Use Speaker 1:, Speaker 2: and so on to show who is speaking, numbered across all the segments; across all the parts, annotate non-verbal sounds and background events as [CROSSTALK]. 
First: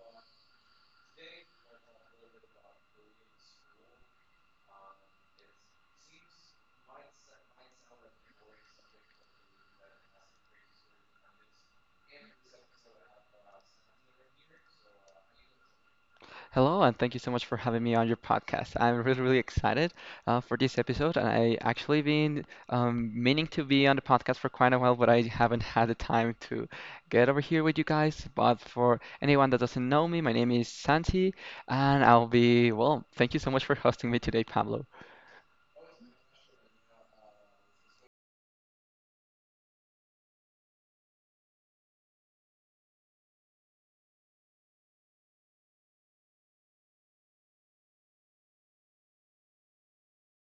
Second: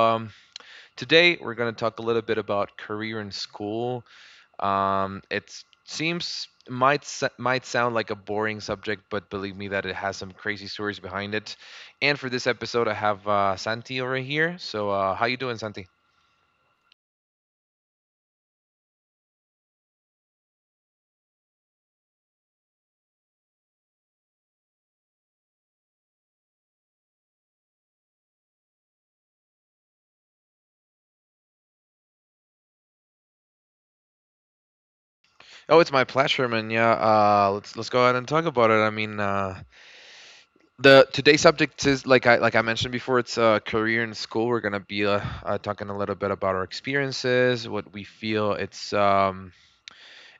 Speaker 1: today we're going to talk a little bit about career in school. It seems might sound like a boring subject, but believe me that it has some crazy stories behind it. And for this episode, I have Santi over here. So, how you doing, Santi?
Speaker 2: Hello, and thank you so much for having me on your podcast. I'm really, really excited for this episode, and I actually been meaning to be on the podcast for quite a while, but I haven't had the time to get over here with you guys. But for anyone that doesn't know me, my name is Santi, and I'll be, well, thank you so much for hosting me today, Pablo.
Speaker 1: Oh, it's my pleasure, man. Yeah, let's go ahead and talk about it. I mean, the today's subject is like I mentioned before. It's career in school. We're gonna be talking a little bit about our experiences, what we feel it's um,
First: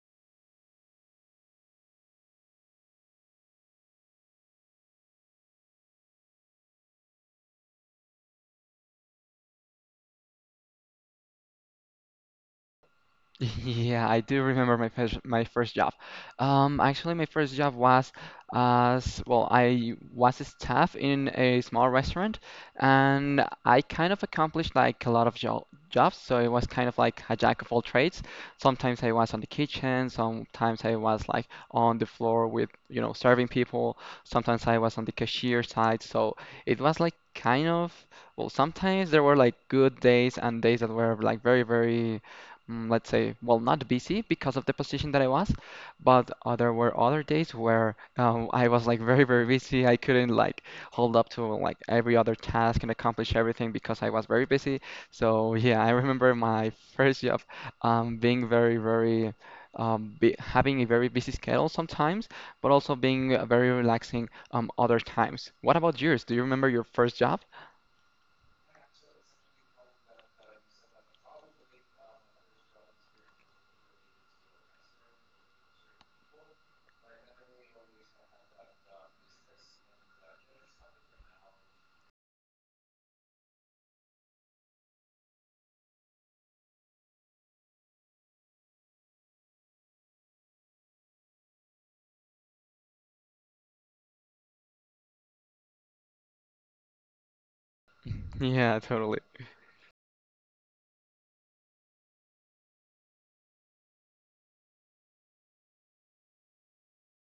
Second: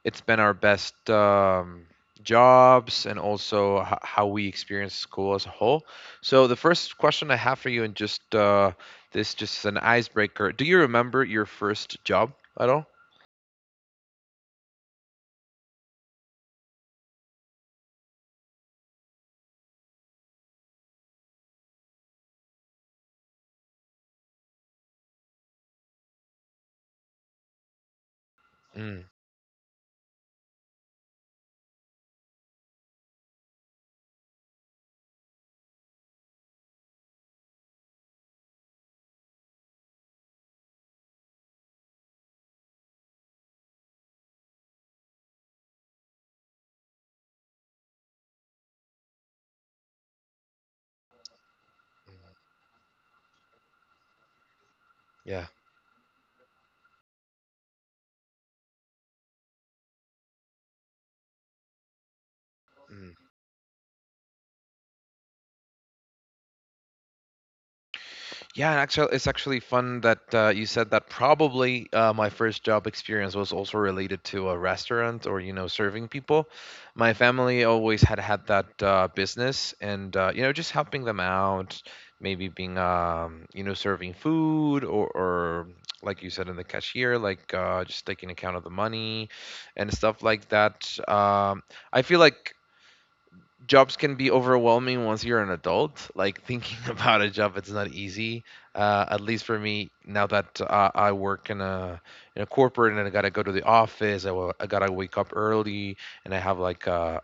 Speaker 1: it's been our best jobs, and also how we experience school as a whole. So the first question I have for you, and just this just is an icebreaker. Do you remember your first job at all?
Speaker 2: Yeah, I do remember my first job. Actually, my first job was as well. I was a staff in a small restaurant, and I kind of accomplished like a lot of jo jobs. So it was kind of like a jack of all trades. Sometimes
Speaker 1: Mm,
Speaker 2: I was on the kitchen. Sometimes I was like on the floor with serving people. Sometimes I was on the cashier side. So it was like kind of well. Sometimes there were like good days and days that were like very very let's say, well, not busy because of the position that I was, but there were other days where I was like very, very busy. I couldn't like hold up to like every other task and accomplish everything because I was very busy.
Speaker 1: yeah.
Speaker 2: So yeah, I remember my first job being very, very be having a very busy schedule sometimes, but also being very relaxing other times. What about yours? Do you remember your first job?
Speaker 1: Yeah, and actually, it's actually fun that you said that. Probably my first job experience was also related to a restaurant or serving people. My family always had that business, and just helping them out, maybe being serving food, or, like you said, in the cashier, like just taking account of the money and stuff like that. I feel like jobs can be overwhelming once you're an adult. Like thinking [LAUGHS] about a job, it's not
Speaker 2: [LAUGHS]
Speaker 1: easy.
Speaker 2: Yeah,
Speaker 1: Uh,
Speaker 2: totally.
Speaker 1: at least for me, now that I work in a corporate and I gotta go to the office, I gotta wake up early, and I have like a,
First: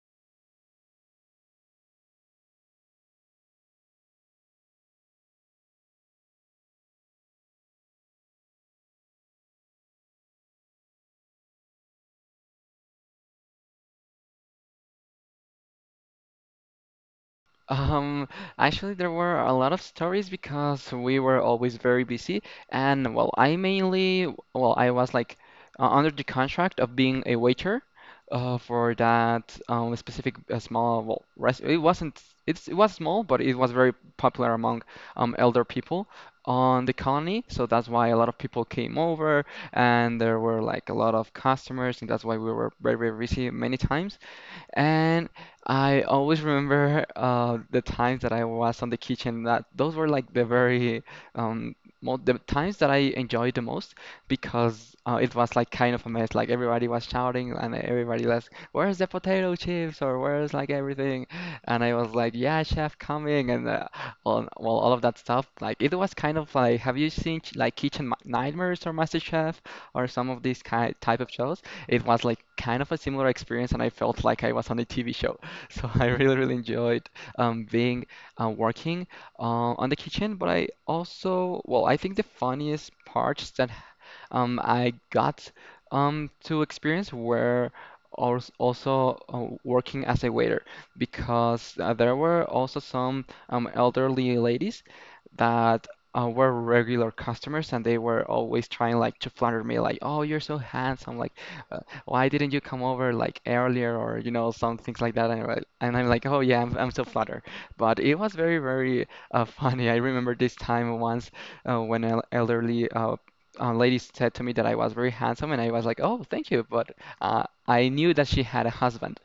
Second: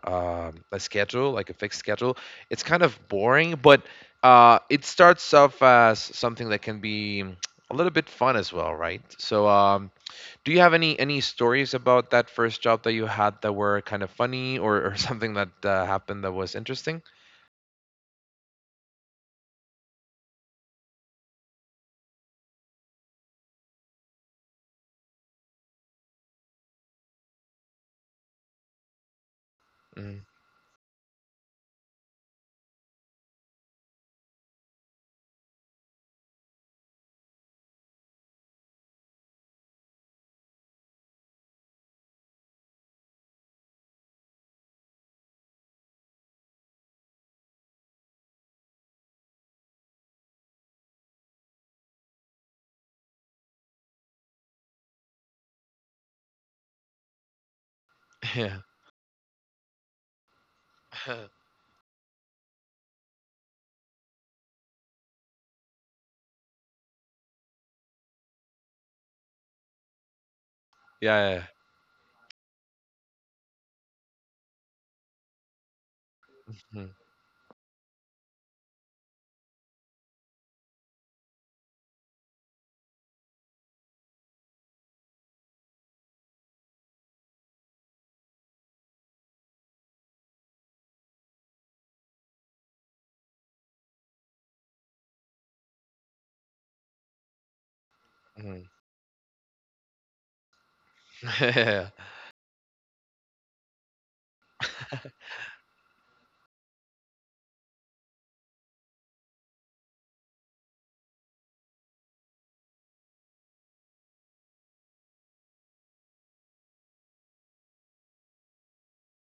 Speaker 1: um a schedule, like a fixed schedule. It's kind of boring, but it starts off as something that can be a little bit fun as well, right? So, do you have any stories about that first job that you had that were kind of funny or [LAUGHS] something that happened that was interesting?
Speaker 2: Um, actually, there were a lot of stories because we were always very busy, and well, I mainly, well, I was like under the contract of being a waiter for that
Speaker 1: Mm.
Speaker 2: specific small, well, rest it wasn't, it's, it was small, but it was very popular among elder people on the colony, so that's why a lot of people came over, and there were like a lot of customers, and that's why we were very, very busy many times. And I always remember the times that I was on the kitchen. That those were like the very um, mo the times that I enjoyed the most because it was like kind of a mess. Like everybody was shouting and everybody
Speaker 1: [LAUGHS]
Speaker 2: was,
Speaker 1: Yeah.
Speaker 2: "Where's the potato chips?" or "Where's like everything?"
Speaker 1: [LAUGHS]
Speaker 2: And I was like, "Yeah, chef, coming!" and all, well, all of that stuff. Like it was kind of like, have you seen like Kitchen Nightmares or MasterChef or some of these kind type of
Speaker 1: Yeah.
Speaker 2: shows? It was like kind of a similar experience, and I felt like I was on a TV show. [LAUGHS] So I really, really
Speaker 1: Yeah.
Speaker 2: enjoyed being working on the kitchen. But I also, well, I think the funniest parts that I got to experience where also working as a waiter because there were also some elderly ladies that were regular customers and they were
Speaker 1: Mhm,
Speaker 2: always trying like to flatter me like, oh, you're so handsome, like uh,
Speaker 1: mhm.
Speaker 2: why didn't you come over like earlier, or some things like that, and I'm like, oh yeah, I'm so flattered, but it was very very [LAUGHS] funny. I remember this time once when an elderly lady said to me that I was very handsome, and I was like, "Oh, thank you," but I knew that she had a husband,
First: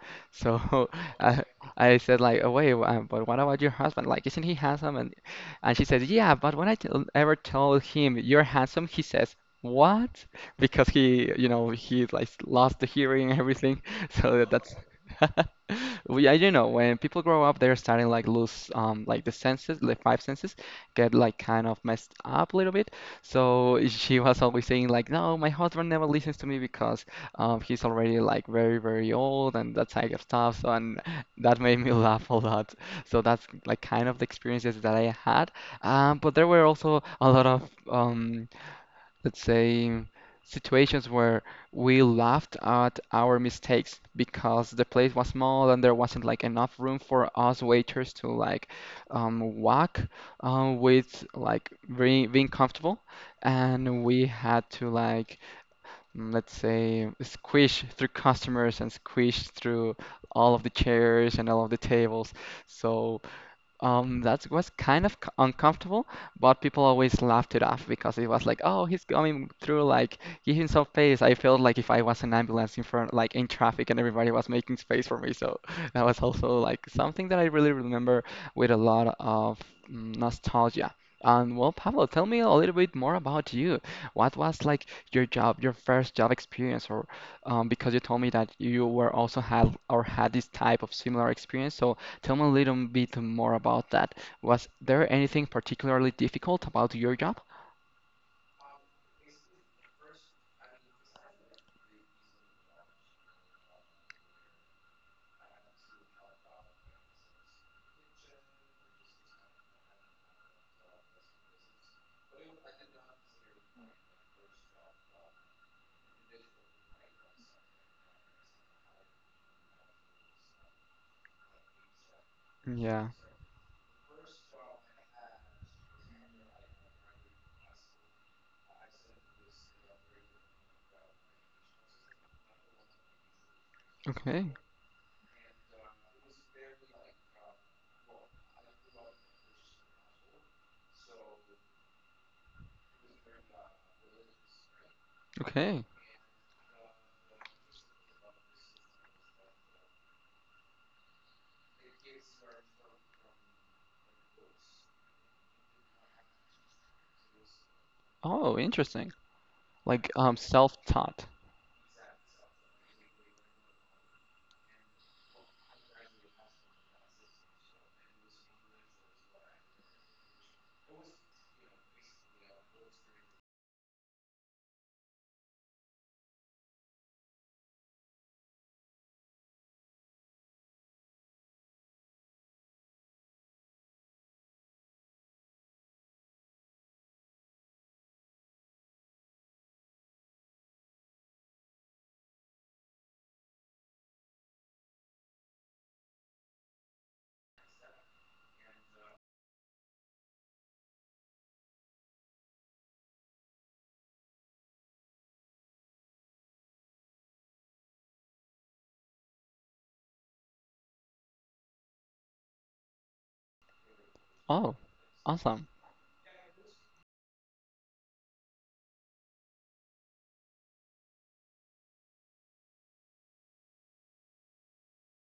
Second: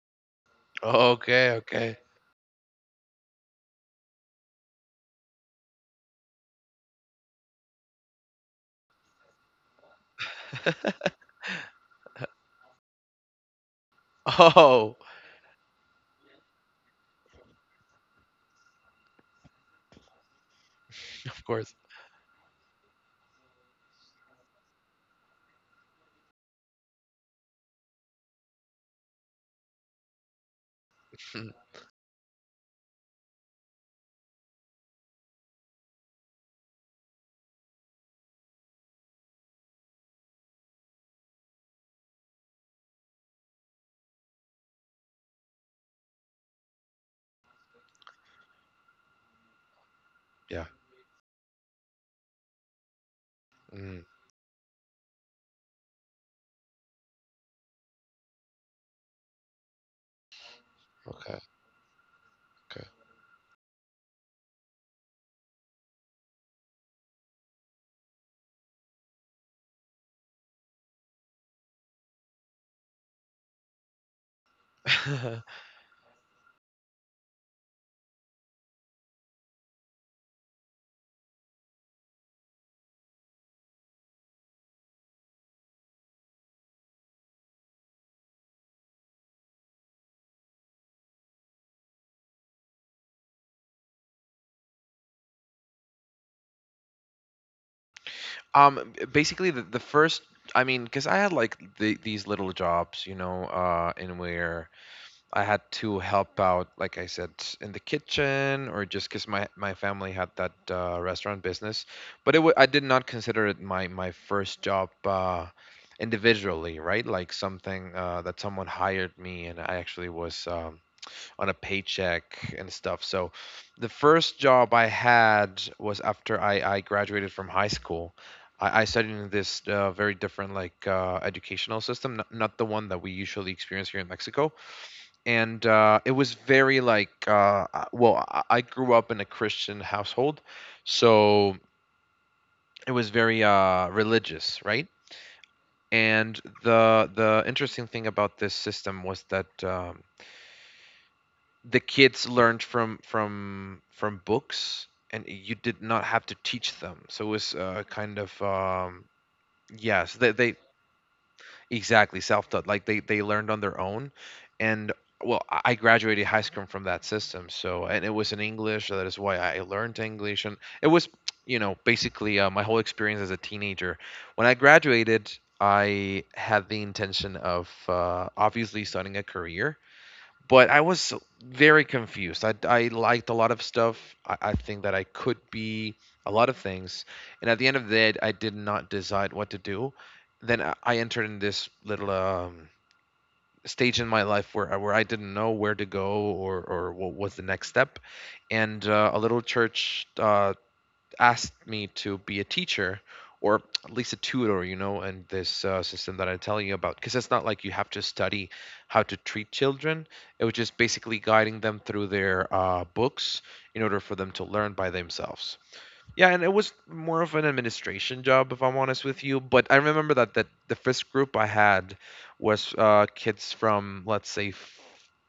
Speaker 1: [LAUGHS]
Speaker 2: so [LAUGHS] I,
Speaker 1: Okay,
Speaker 2: I
Speaker 1: okay.
Speaker 2: said like, oh, "Wait, but what about your husband? Like, isn't he handsome?" And she said, "Yeah, but when I tell ever tell him you're handsome, he says." What? [LAUGHS] Because he, you know, he like lost the hearing and everything. [LAUGHS] So that's,
Speaker 1: Oh,
Speaker 2: [LAUGHS] well, yeah, you know, when people grow up, they're starting like lose, like the senses, the five senses, get
Speaker 1: [LAUGHS]
Speaker 2: like
Speaker 1: of
Speaker 2: kind
Speaker 1: course.
Speaker 2: of messed up a little bit. So she was always saying like, no, my husband never listens to me because he's already like very, very old and that type of stuff. So and
Speaker 1: Mm,
Speaker 2: that made me [LAUGHS] laugh a lot. So that's like kind of the experiences that I had. But there were also a lot of let's say, situations where we laughed at our mistakes because the place was small and there wasn't like enough room for us waiters to like walk
Speaker 1: yeah.
Speaker 2: with like very, being comfortable.
Speaker 1: Mm,
Speaker 2: And we had to like, let's say, squish through customers and squish through all of the chairs
Speaker 1: okay,
Speaker 2: and all of the tables.
Speaker 1: okay.
Speaker 2: So that was kind of uncomfortable, but people always laughed it off because it was like, oh, he's coming through, like giving some space. I felt like if I was an ambulance in front, like in traffic, and everybody was making space for me.
Speaker 1: [LAUGHS]
Speaker 2: So [LAUGHS] that was also like something that I really remember with a lot of nostalgia. And well, Pablo, tell me a little bit more about you. What was like your job, your first job experience, or because you told me that you were also had or had this type of similar experience. So tell me a little bit more about that. Was there anything particularly difficult about your job?
Speaker 1: Basically, the first, I mean, because I had like these little jobs, in where I had to help out, like I said, in the kitchen, or just because my family had that restaurant business. But I did not consider it my first job individually, right? Like something that someone hired me and I actually was on a paycheck and stuff.
Speaker 2: Yeah.
Speaker 1: So the first job I had was after I graduated from high school. I studied in this very different, like, educational system, not the one that we usually experience here in
Speaker 2: Okay.
Speaker 1: Mexico, and it was very, like, well, I grew up in a Christian household, so it was very religious, right?
Speaker 2: Okay.
Speaker 1: And the interesting thing about this system was that the kids learned from books, and you did not have to teach them. So it was kind of,
Speaker 2: Oh, interesting. Like
Speaker 1: yes, they
Speaker 2: self-taught.
Speaker 1: exactly, self-taught. Like they learned on their own, and well, I graduated high school from that system. So, and it was in English. So that is why I learned English, and it was, basically my whole experience as a teenager. When I graduated, I had the intention of obviously starting a career, but I was very confused. I liked a lot of stuff. I think that I could be a lot of things. And at the end of the day, I did not decide what to do. Then I entered in this little stage in my life where I didn't know where to go, or what was the next step. And a little church asked me to be a teacher, or at least a tutor, in this system that I'm telling you about. Because it's not like you have to study how to treat children. It was just basically guiding them through their books in order for them to
Speaker 2: Oh,
Speaker 1: learn by themselves.
Speaker 2: awesome.
Speaker 1: Yeah, and it was more of an administration job, if I'm honest with you. But I remember that the first group I had was kids from, let's say,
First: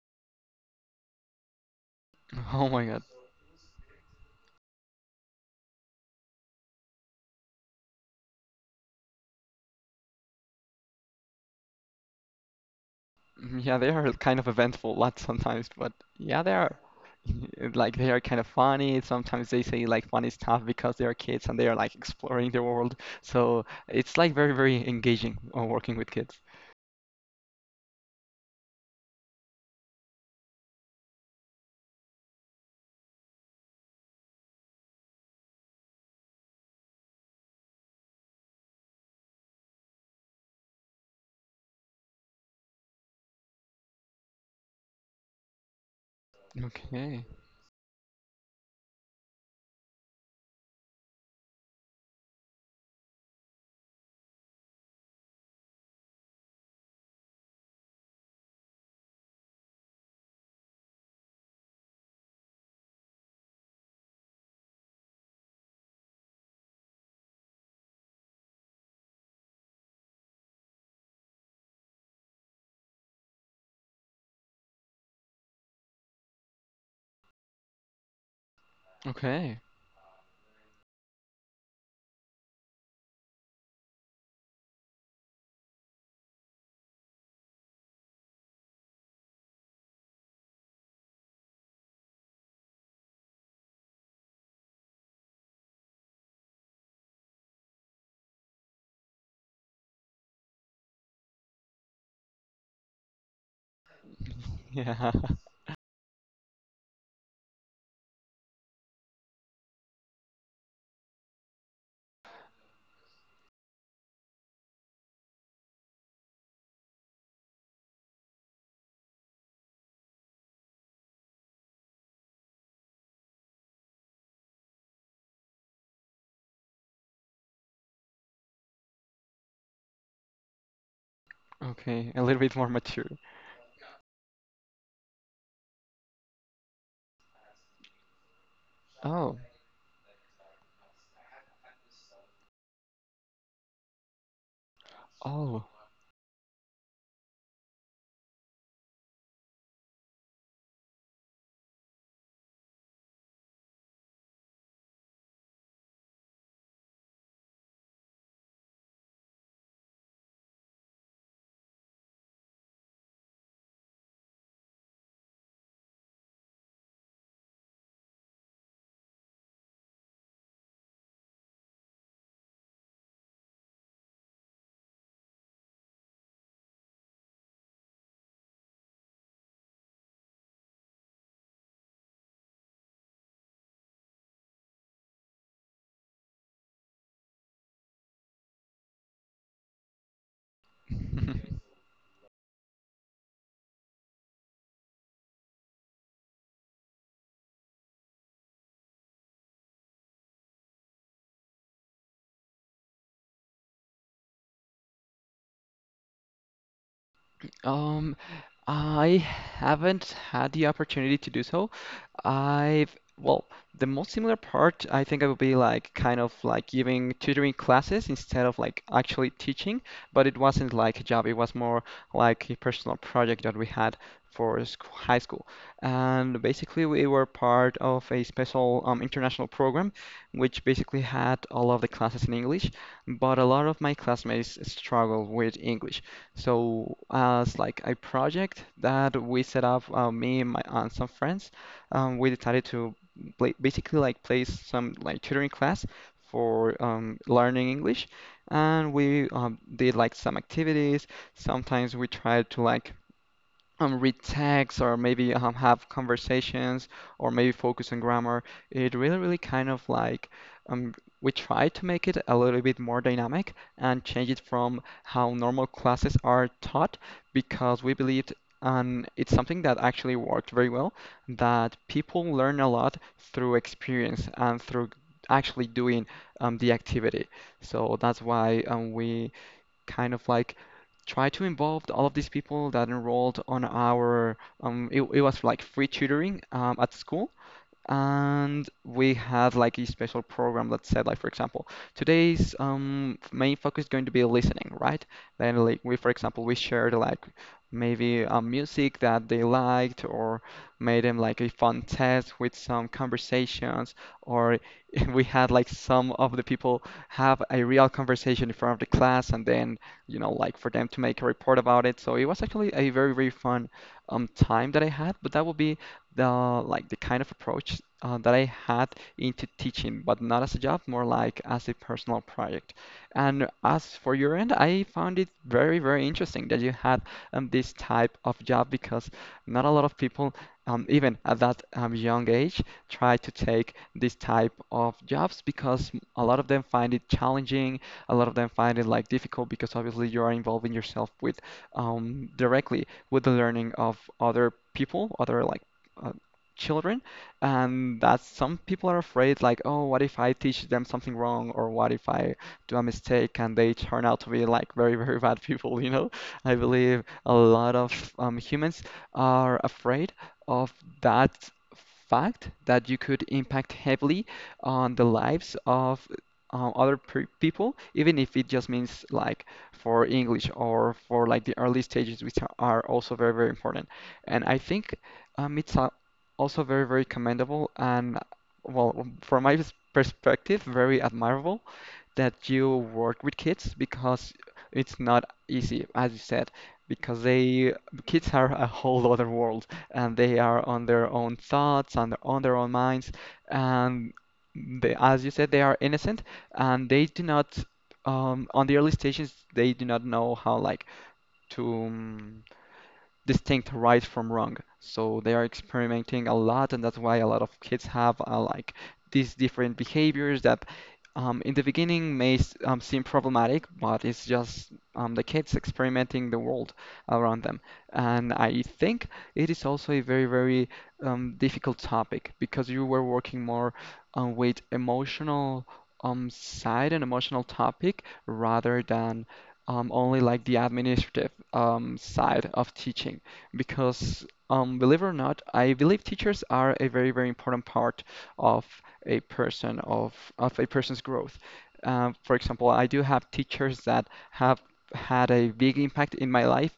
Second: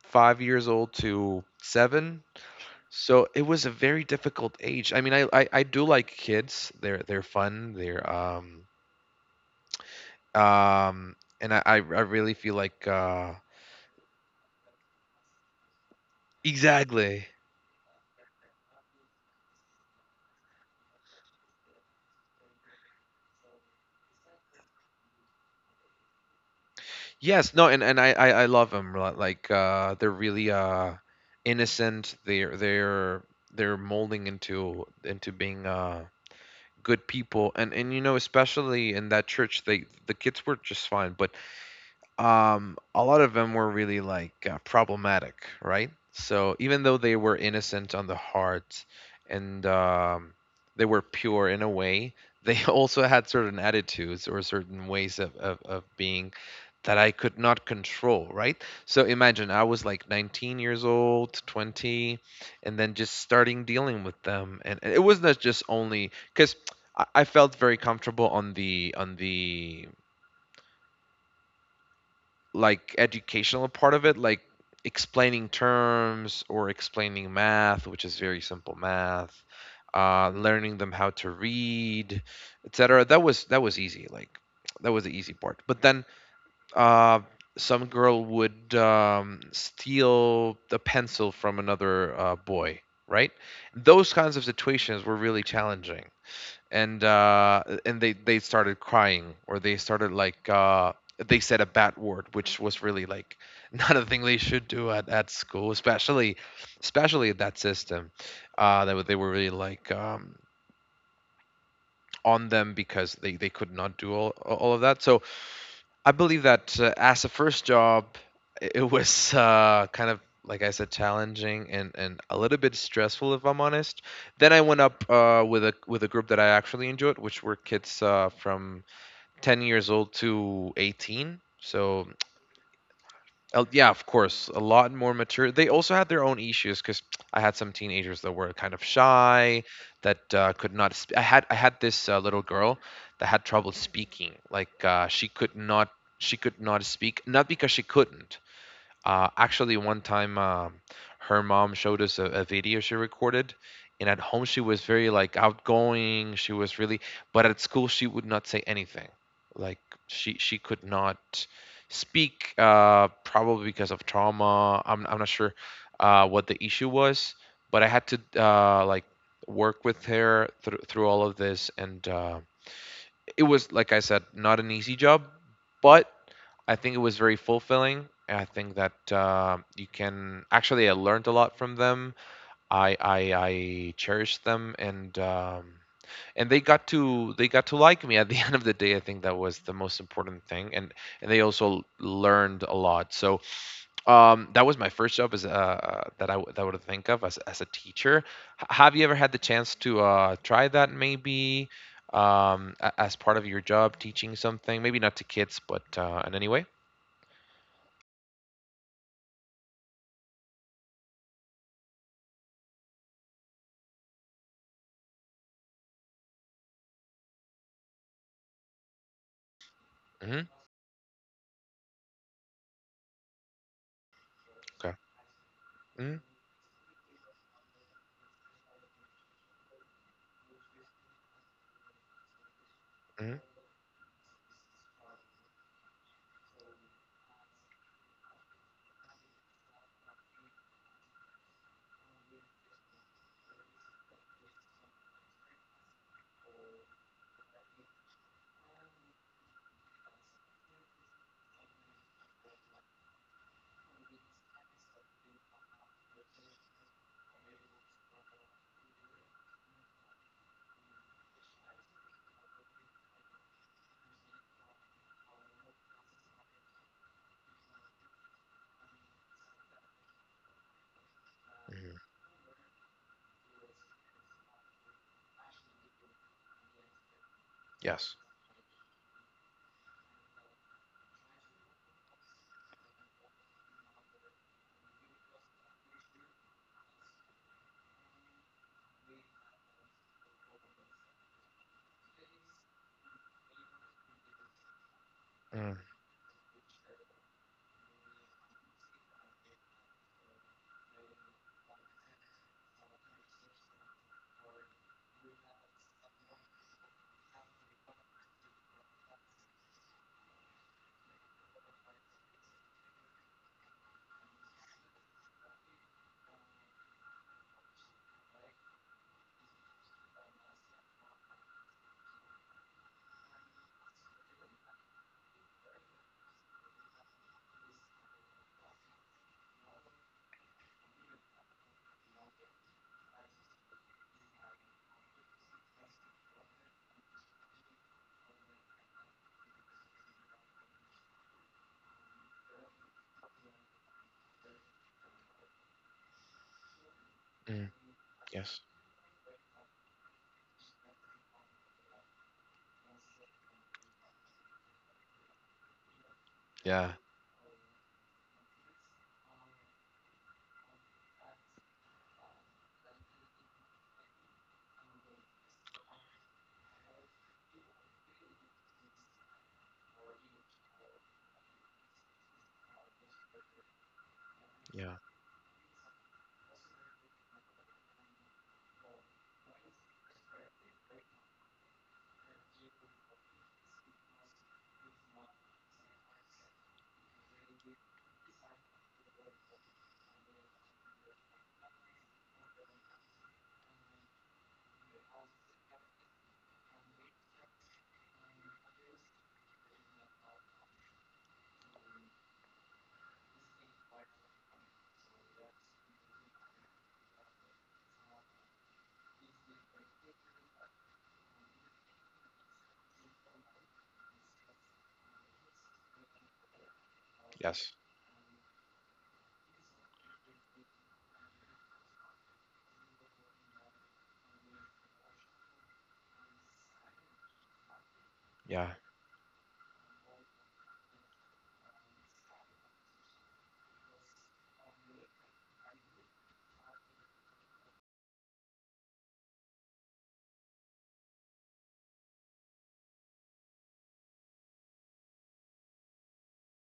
Speaker 1: 5 years old to 7,
Speaker 2: [LAUGHS] Oh my God.
Speaker 1: so it was a very difficult age. I mean, I do like kids. They're fun. They're, um and I really feel like,
Speaker 2: Yeah, they are kind of eventful lots sometimes, but yeah, they are
Speaker 1: exactly.
Speaker 2: [LAUGHS] like they are kind of funny. Sometimes they say like funny stuff because they are kids and they are like exploring the world. So it's like very, very engaging working with kids.
Speaker 1: Yes, no, and I love them. Like, they're really, innocent. They're molding into being good people, and especially in that church, the kids were just fine, but a lot of them were really, like, problematic, right? So even though they
Speaker 2: Okay.
Speaker 1: were innocent on the heart, and they were pure in a way, they [LAUGHS] also had certain attitudes or certain ways of being that I could not control, right? So imagine I was like 19 years old, 20, and then just starting dealing with them. And it was not just only because I felt very comfortable on the, like, educational part of it, like explaining terms or explaining math, which is very simple math,
Speaker 2: Okay.
Speaker 1: learning them how to read, etc. That was easy. Like that was the easy part. But then uh, some girl would steal the pencil from another boy. Right? Those kinds of situations were really challenging, and they started crying, or they started like they said a bad word, which was really, like, [LAUGHS] not a thing they should
Speaker 2: [LAUGHS]
Speaker 1: do at,
Speaker 2: Yeah.
Speaker 1: at school, especially, at that system. They were really, like, on them, because they could not do all of that, so I believe that, as a first job, it was, kind of, like I said, challenging, and a little bit stressful, if I'm honest. Then I went up, with a group that I actually enjoyed, which were kids, from 10 years old to 18. So,
Speaker 2: Okay, a little bit more mature.
Speaker 1: yeah, of course, a lot more mature. They also had their own issues because I had some teenagers that were kind of
Speaker 2: Oh,
Speaker 1: shy, that could not. I had this little girl that had trouble speaking. Like, she could
Speaker 2: oh.
Speaker 1: not she could not speak, not because she couldn't. Actually, one time, her mom showed us a video she recorded, and at home she was very, like, outgoing. She was really, but at school she would not say anything. Like, she could not speak, probably because of trauma. I'm not sure what the issue was, but I had to, like, work with her through all of this, and, it was, like I said, not an easy job, but I think it was very fulfilling. And I think that, you can actually I learned a lot from them. I cherished them, and they got to like me at the [LAUGHS] end of the day. I think that was the most important thing, and they
Speaker 2: [LAUGHS]
Speaker 1: also learned a lot. So, that was my first job as that I w- that I would think of as a teacher. Have you ever had the chance to, try that maybe? As part of your job, teaching something, maybe not to kids, but in any way?
Speaker 2: Um, I haven't had the opportunity to do so. Well, the most similar part I think I would be like kind of like giving tutoring classes instead of like actually teaching, but it
Speaker 1: Hmm.
Speaker 2: wasn't like a job, it was more like a personal project that we had for high school.
Speaker 1: Mm,
Speaker 2: And basically, we were part of a special international program, which basically had all of the classes in English,
Speaker 1: mm,
Speaker 2: but a lot of my classmates struggled with English. So as like a project that we set up, me and some friends, we decided to pla basically like place some like tutoring class for learning English, and we did like some activities. Sometimes we tried to like read text or maybe have conversations or maybe focus on grammar. It really, really kind of like um, we try to make it a little bit more dynamic and change it from how normal classes are taught because we believed, and it's something that actually worked very well, that
Speaker 1: mm.
Speaker 2: people learn a lot through experience and through actually doing the activity. So
Speaker 1: Yes.
Speaker 2: that's why we kind of like try to involve all of these people that enrolled on our it was like free tutoring at school, and we had like a special program that said like, for example, today's main focus is going to be listening, right? Then
Speaker 1: Mm,
Speaker 2: like we, for example, we shared like maybe music that they liked or made them like a fun test with some conversations, or [LAUGHS] we had like some of the people have a real conversation in front of the class and then, you know, like for them to make a report about it. So it was actually a very very fun time that I had, but that would be the like the kind of approach that I had into teaching, but not as a job, more like as a personal project. And as for your end, I found it very, very interesting that you had this type of job because not a lot of people, even at that young age, try to take this type of jobs because a lot of them find it challenging, a lot of them find it like difficult because obviously you are involving yourself with directly with the learning of other people, other like uh, children,
Speaker 1: mm.
Speaker 2: and that some
Speaker 1: Yes.
Speaker 2: people are afraid, like, oh, what if I teach them something wrong, or what if I do a mistake and they turn out to be like very, very [LAUGHS] bad people, you know? I
Speaker 1: Yeah.
Speaker 2: believe a lot of humans are afraid of that fact that you could impact heavily on the lives of other pe people, even if it just means like for English or for like the early stages, which are also very, very important. And I think
Speaker 1: Yeah.
Speaker 2: it's also very, very commendable and, well, from my perspective, very admirable that you work with kids because it's not easy, as you said, because they kids are a whole [LAUGHS] other world and they are on their own thoughts and on their own minds and they, as you said, they are innocent and they do not on the early stages they do not know how like to. Distinct right from wrong. So they are experimenting a lot, and that's why a lot of kids have like these different behaviors that in the beginning seem problematic, but it's just the kids experimenting the world around them.
Speaker 1: Yes.
Speaker 2: And I think it is also a very, very difficult topic because you were working more with emotional side and emotional topic
Speaker 1: Yeah.
Speaker 2: rather than only like the administrative side of teaching because believe it or not, I believe teachers are a very, very important part of a person of a person's growth. For example, I do have teachers that have had a big impact in my life,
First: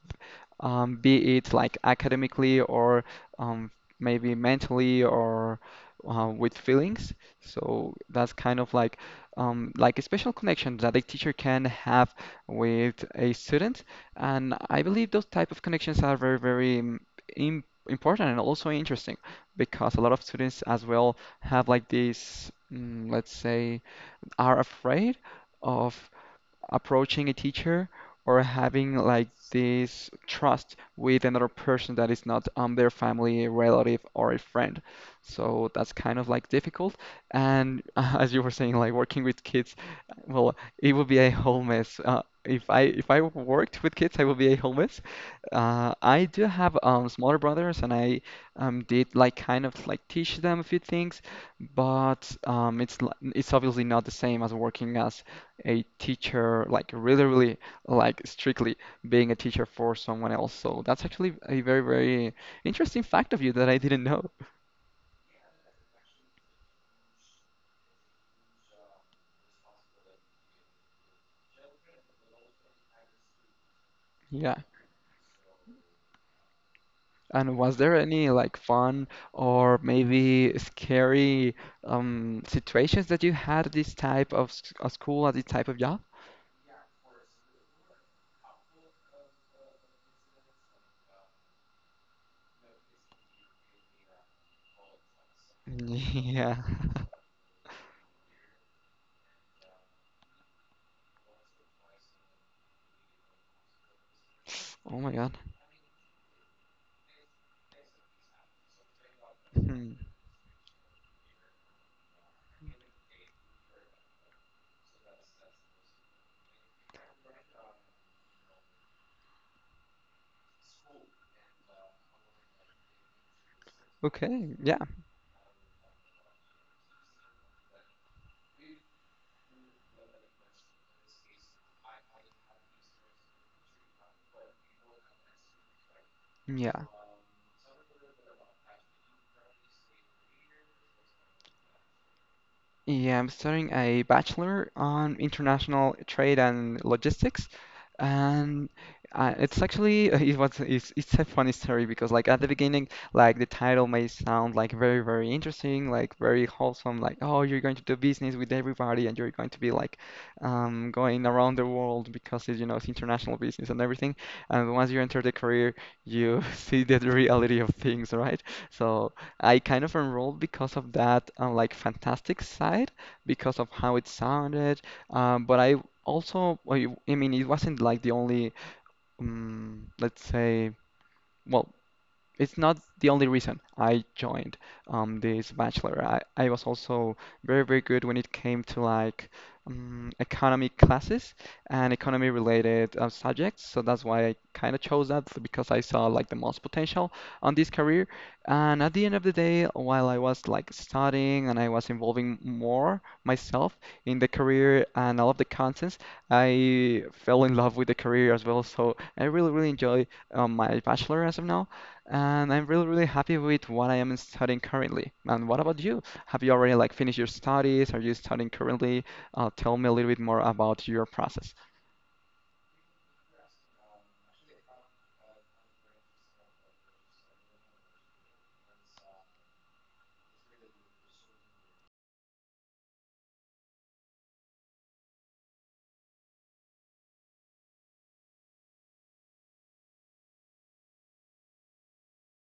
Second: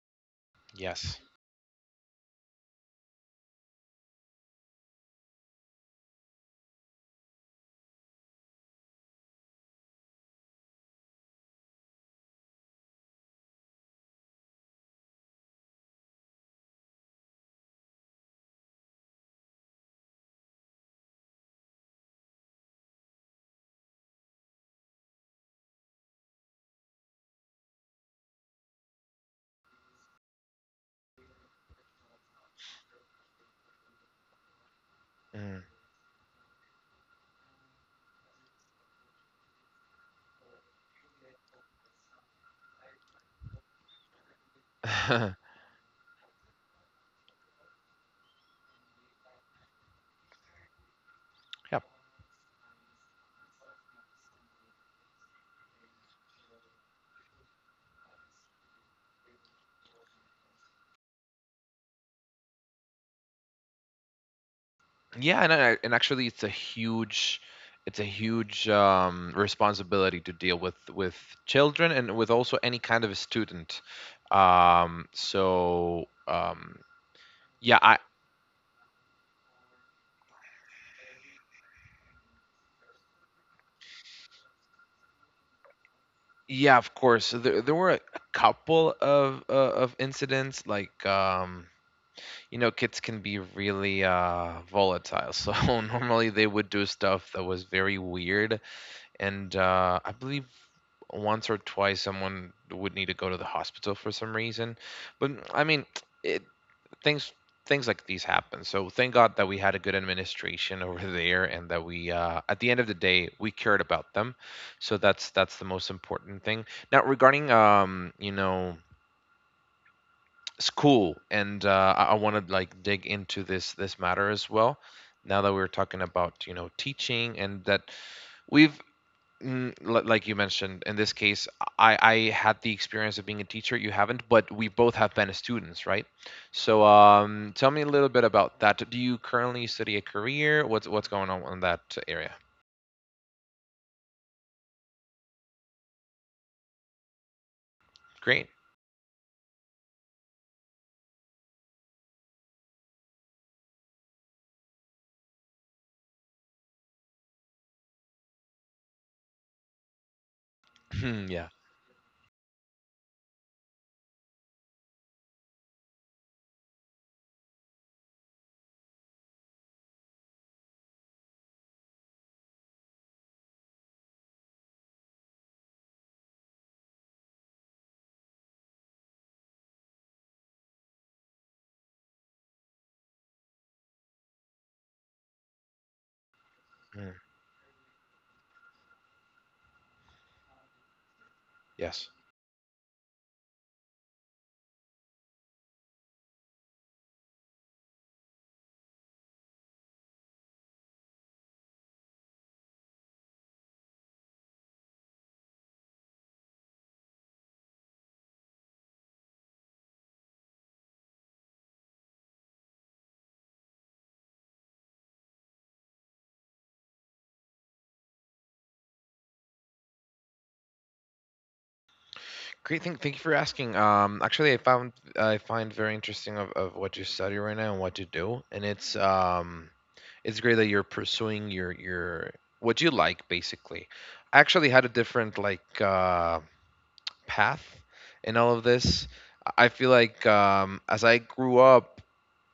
Speaker 1: Yes.
Speaker 2: be it like academically or um, maybe mentally or with feelings. So that's kind of like a special connection that a teacher can have with a student. And I believe those type of connections are very, very im important and also interesting because a lot of students as well have like this, let's say, are afraid of approaching a teacher or having like this trust with another person that is not their family, relative, or a friend.
Speaker 1: Mm.
Speaker 2: So that's kind of like difficult. And [LAUGHS] as you were saying, like working with kids, well, it would be a whole mess. If I worked with kids, I would be a whole mess.
Speaker 1: [LAUGHS]
Speaker 2: I do have smaller brothers, and I did like kind of like teach them a few things,
Speaker 1: Yeah.
Speaker 2: but it's obviously not the same as working as a teacher, like really, really, like strictly being a teacher for someone else. So that's actually a very, very interesting fact of you that I didn't know.
Speaker 1: Yeah, and, actually, it's a huge, responsibility to deal with children, and with also any kind of a student.
Speaker 2: Yeah.
Speaker 1: Um, so um,
Speaker 2: And was
Speaker 1: yeah,
Speaker 2: there
Speaker 1: I
Speaker 2: any like fun or maybe scary situations that you had at this type of school, at this type of job?
Speaker 1: yeah, of course, there were a couple of incidents, like, kids can be really, volatile. So [LAUGHS]
Speaker 2: [LAUGHS]
Speaker 1: normally they
Speaker 2: Yeah.
Speaker 1: would do
Speaker 2: [LAUGHS]
Speaker 1: stuff that was very weird. And I believe once or twice someone would need to go to the hospital for some reason.
Speaker 2: Oh my
Speaker 1: But
Speaker 2: God.
Speaker 1: I mean, it things things like these happen. So thank God that we had a
Speaker 2: Hmm.
Speaker 1: good administration [LAUGHS] over there, and that, we at the end of the day, we cared about them. So that's the most important thing. Now regarding it's cool and I want to like dig into this matter as
Speaker 2: Okay. Yeah.
Speaker 1: well now that we're talking about teaching and that we've like you mentioned in this case I had the experience of being a teacher. You haven't, but we both have been students, right?
Speaker 2: Yeah.
Speaker 1: So tell me a little bit about that. Do you currently study a career? What's going on in that area?
Speaker 2: Yeah, I'm studying a bachelor on international trade and logistics,
Speaker 1: Great.
Speaker 2: and it's actually [LAUGHS] it's a funny story because like at the beginning, like the title may sound like very very interesting, like very wholesome, like oh you're going to do business with everybody and you're going to be like going
Speaker 1: [CLEARS THROAT] Yeah.
Speaker 2: around the world because it's, you know it's international business and everything. And once you enter the career, you [LAUGHS] see the reality of things, right? So I kind of enrolled because of that, like fantastic side, because of how it sounded. But I also, I mean, it wasn't like the only, let's say, well, it's not the only reason I joined this bachelor. I was also
Speaker 1: Mm.
Speaker 2: very, very good when it came to like economy classes and
Speaker 1: Yes.
Speaker 2: economy related subjects. So that's why I kind of chose that because I saw like the most potential on this career. And at the end of the day, while I was like studying and I was involving more myself in the career and all of the contents, I fell in love with the career as well. So I really, really enjoy my bachelor as of now and I'm really, really happy with what I am studying currently. And what about you? Have you already like finished your studies? Are you studying currently? Tell me a little bit more about your process.
Speaker 1: Great thing, thank you for asking. Actually, I find very interesting of what you study right now and what you do, and it's great that you're pursuing your what you like, basically. I actually had a different like path in all of this. I feel like as I grew up,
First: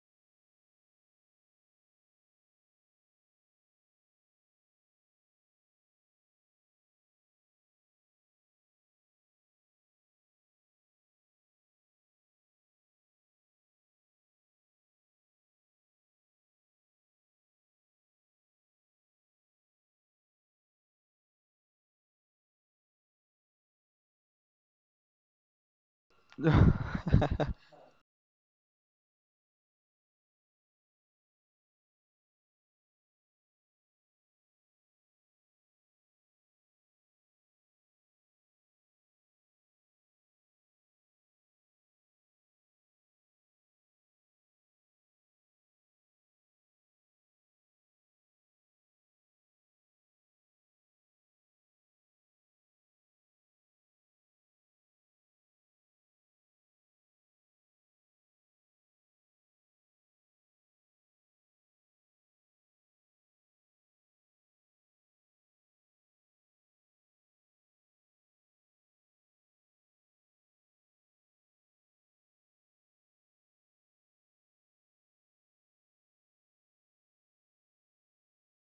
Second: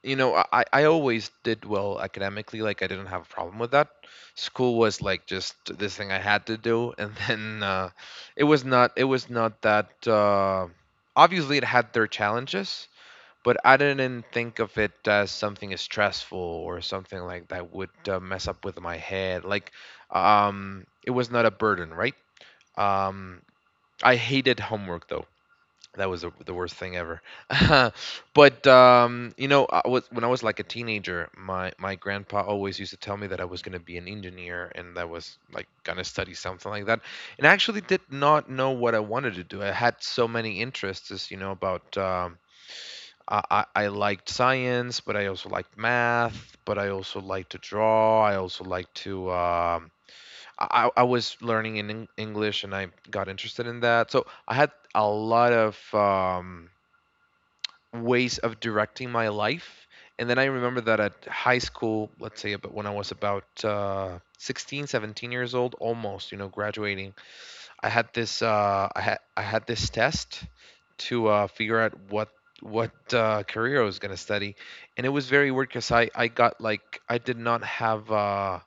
Speaker 1: you know, I always did well academically. Like I didn't have a problem with that. School was like just this thing I had to do, and [LAUGHS] then it was not that obviously it had their challenges, but I didn't think of it as something as stressful or something like that would mess up with my head. Like it was not a burden, right? um I hated homework, though. That was the worst thing ever.
Speaker 2: [LAUGHS]
Speaker 1: [LAUGHS] But, you know, I was when I was, like, a teenager, my grandpa always used to tell me that I was gonna be an engineer and that I was, like, gonna study something like that, and I actually did not know what I wanted to do. I had so many interests, you know, about, I liked science, but I also liked math, but I also liked to draw. I also liked to, I was learning in English, and I got interested in that. So I had a lot of, ways of directing my life. And then I remember that at high school, let's say, but when I was about 16, 17 years old, almost, you know, graduating, I had this I had this test to figure out what career I was going to study. And it was very weird because I got like I did not have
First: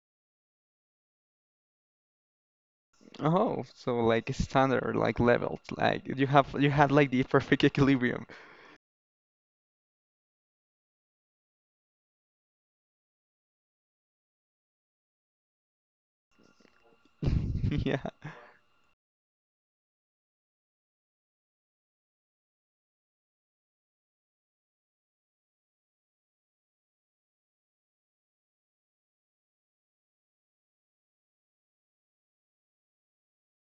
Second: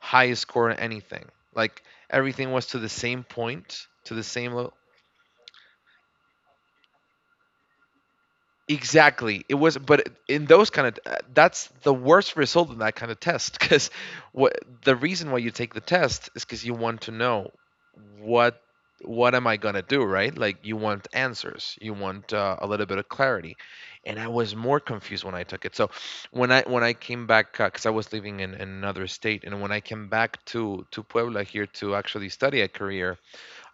Speaker 1: highest score in anything. Like everything was to the same
Speaker 2: Oh,
Speaker 1: point,
Speaker 2: so
Speaker 1: to the
Speaker 2: like
Speaker 1: same level.
Speaker 2: standard, like leveled, like you had like the perfect equilibrium. [LAUGHS]
Speaker 1: Exactly. It was, but in those kind of that's the worst result in that kind of test because what the reason why you take the test is because you want to know
Speaker 2: Yeah.
Speaker 1: what what am I gonna do, right? Like you want answers, you want a little bit of clarity, and I was more confused when I took it. So when I came back, because I was living in another state, and when I came back to Puebla here to actually study a career,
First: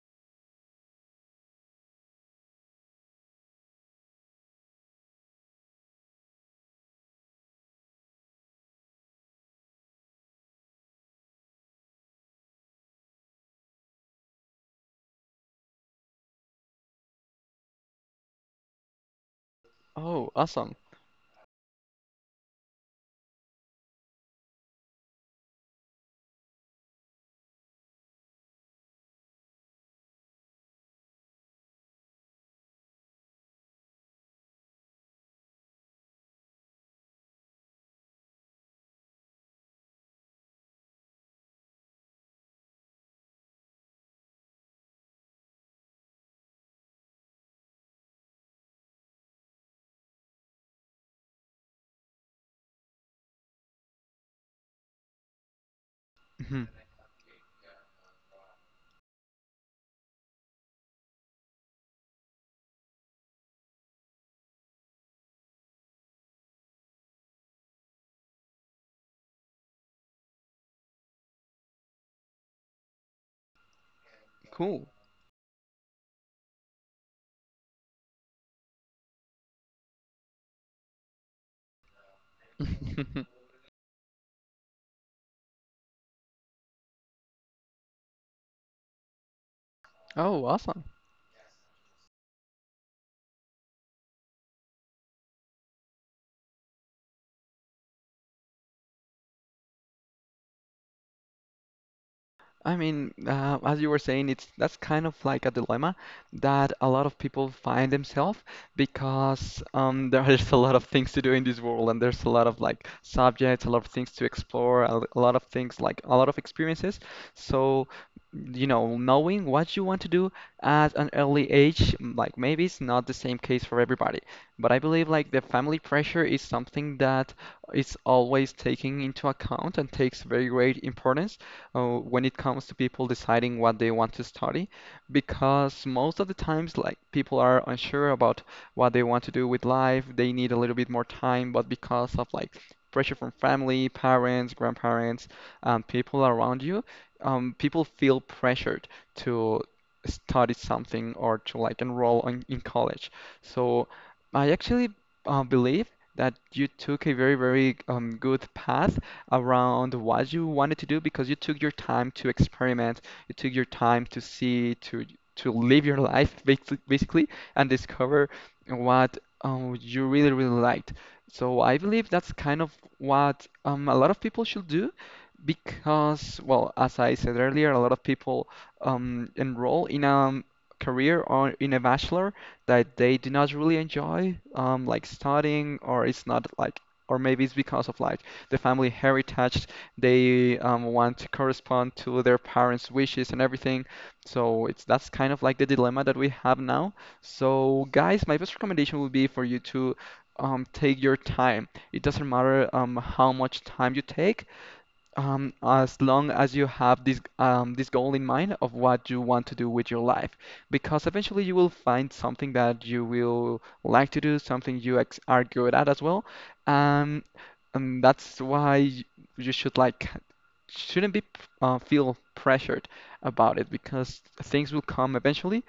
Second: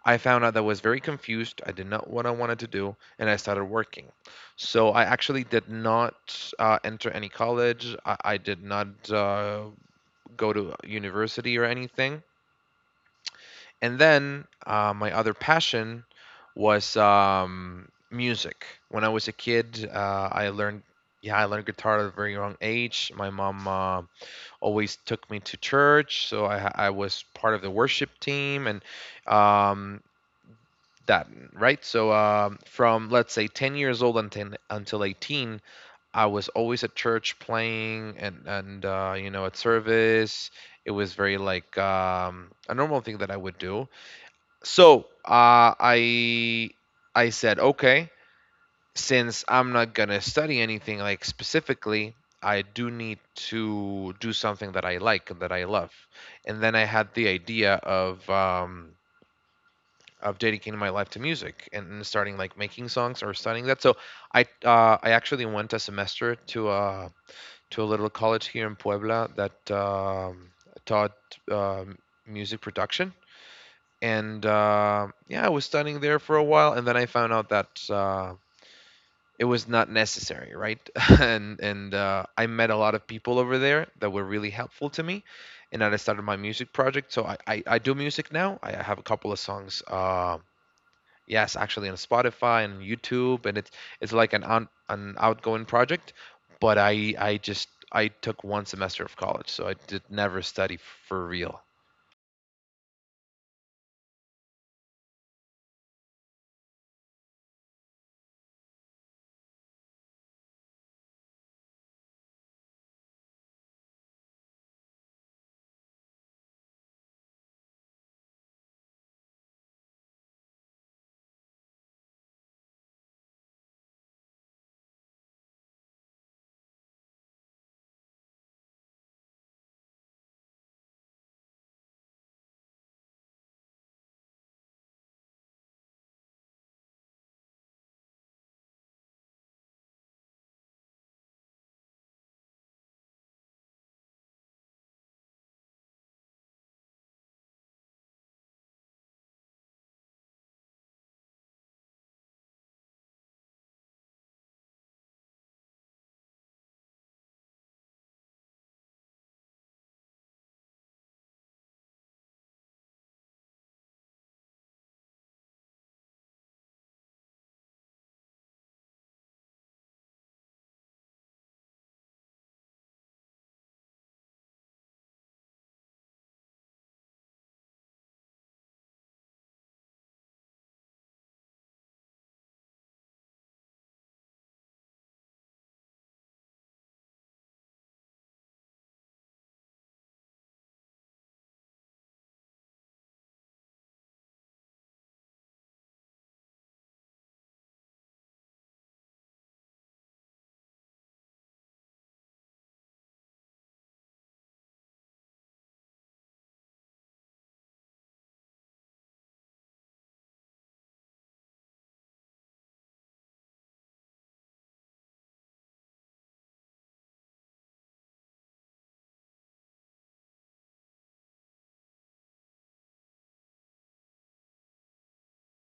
Speaker 1: I found out that I was very confused. I did not what I wanted to do, and I started working. So I actually did not enter any college. I did not go to university or anything. And then my other passion was music. When I was a kid,
Speaker 2: Oh,
Speaker 1: I
Speaker 2: awesome.
Speaker 1: learned. Yeah, I learned guitar at a very young age. My mom always took me to church, so I was part of the worship team, and um, that right. So from, let's say, 10 years old until 18, I was always at church playing, and you know, at service. It was very like a normal thing that I would do. So I I said, okay, since I'm not gonna study anything like specifically, I do need to do something that I like and that I love. And
Speaker 2: Mhm.
Speaker 1: then I had the idea of dedicating my life to music, and starting like making songs or studying that. So I actually went a semester to a little college here in Puebla that taught um music production, and
Speaker 2: Cool.
Speaker 1: yeah, I was studying there for a while, and then I found out that it was not necessary, right? [LAUGHS] And I met a lot of people
Speaker 2: [LAUGHS]
Speaker 1: over there that were really helpful to me, and then I started my music project. So I do music now. I have a couple of songs
Speaker 2: Oh, awesome.
Speaker 1: yes, actually, on Spotify and YouTube, and it's like an outgoing project. But I just I took one semester of college, so I did never study for real.
Speaker 2: I mean, as you were saying, it's that's kind of like a dilemma that a lot of people find themselves because [LAUGHS] there's a lot of things to do in this world, and there's a lot of like subjects, a lot of things to explore, a lot of things like a lot of experiences. So, you know, knowing what you want to do at an early age, like maybe it's not the same case for everybody, but I believe like the family pressure is something that is always taken into account and takes very great importance when it comes to people deciding what they want to study, because most of the times, like people are unsure about what they want to do with life. They need a little bit more time, but because of like pressure from family, parents, grandparents, people around you, people feel pressured to study something or to like in college. So I actually believe that you took a very, very good path around what you wanted to do because you took your time to experiment, you took your time to see, to live your life basically, and discover what you really really liked. So I believe that's kind of what a lot of people should do because, well, as I said earlier, a lot of people enroll in a career or in a bachelor that they do not really enjoy, like studying, or it's not like, or maybe it's because of like the family heritage. They want to correspond to their parents' wishes and everything. So it's that's kind of like the dilemma that we have now. So guys, my best recommendation would be for you to take your time. It doesn't matter how much time you take. As long as you have this this goal in mind of what you want to do with your life, because eventually you will find something that you will like to do, something you ex are good at as well. Um, and that's why you shouldn't be feel pressured about it because things will come eventually.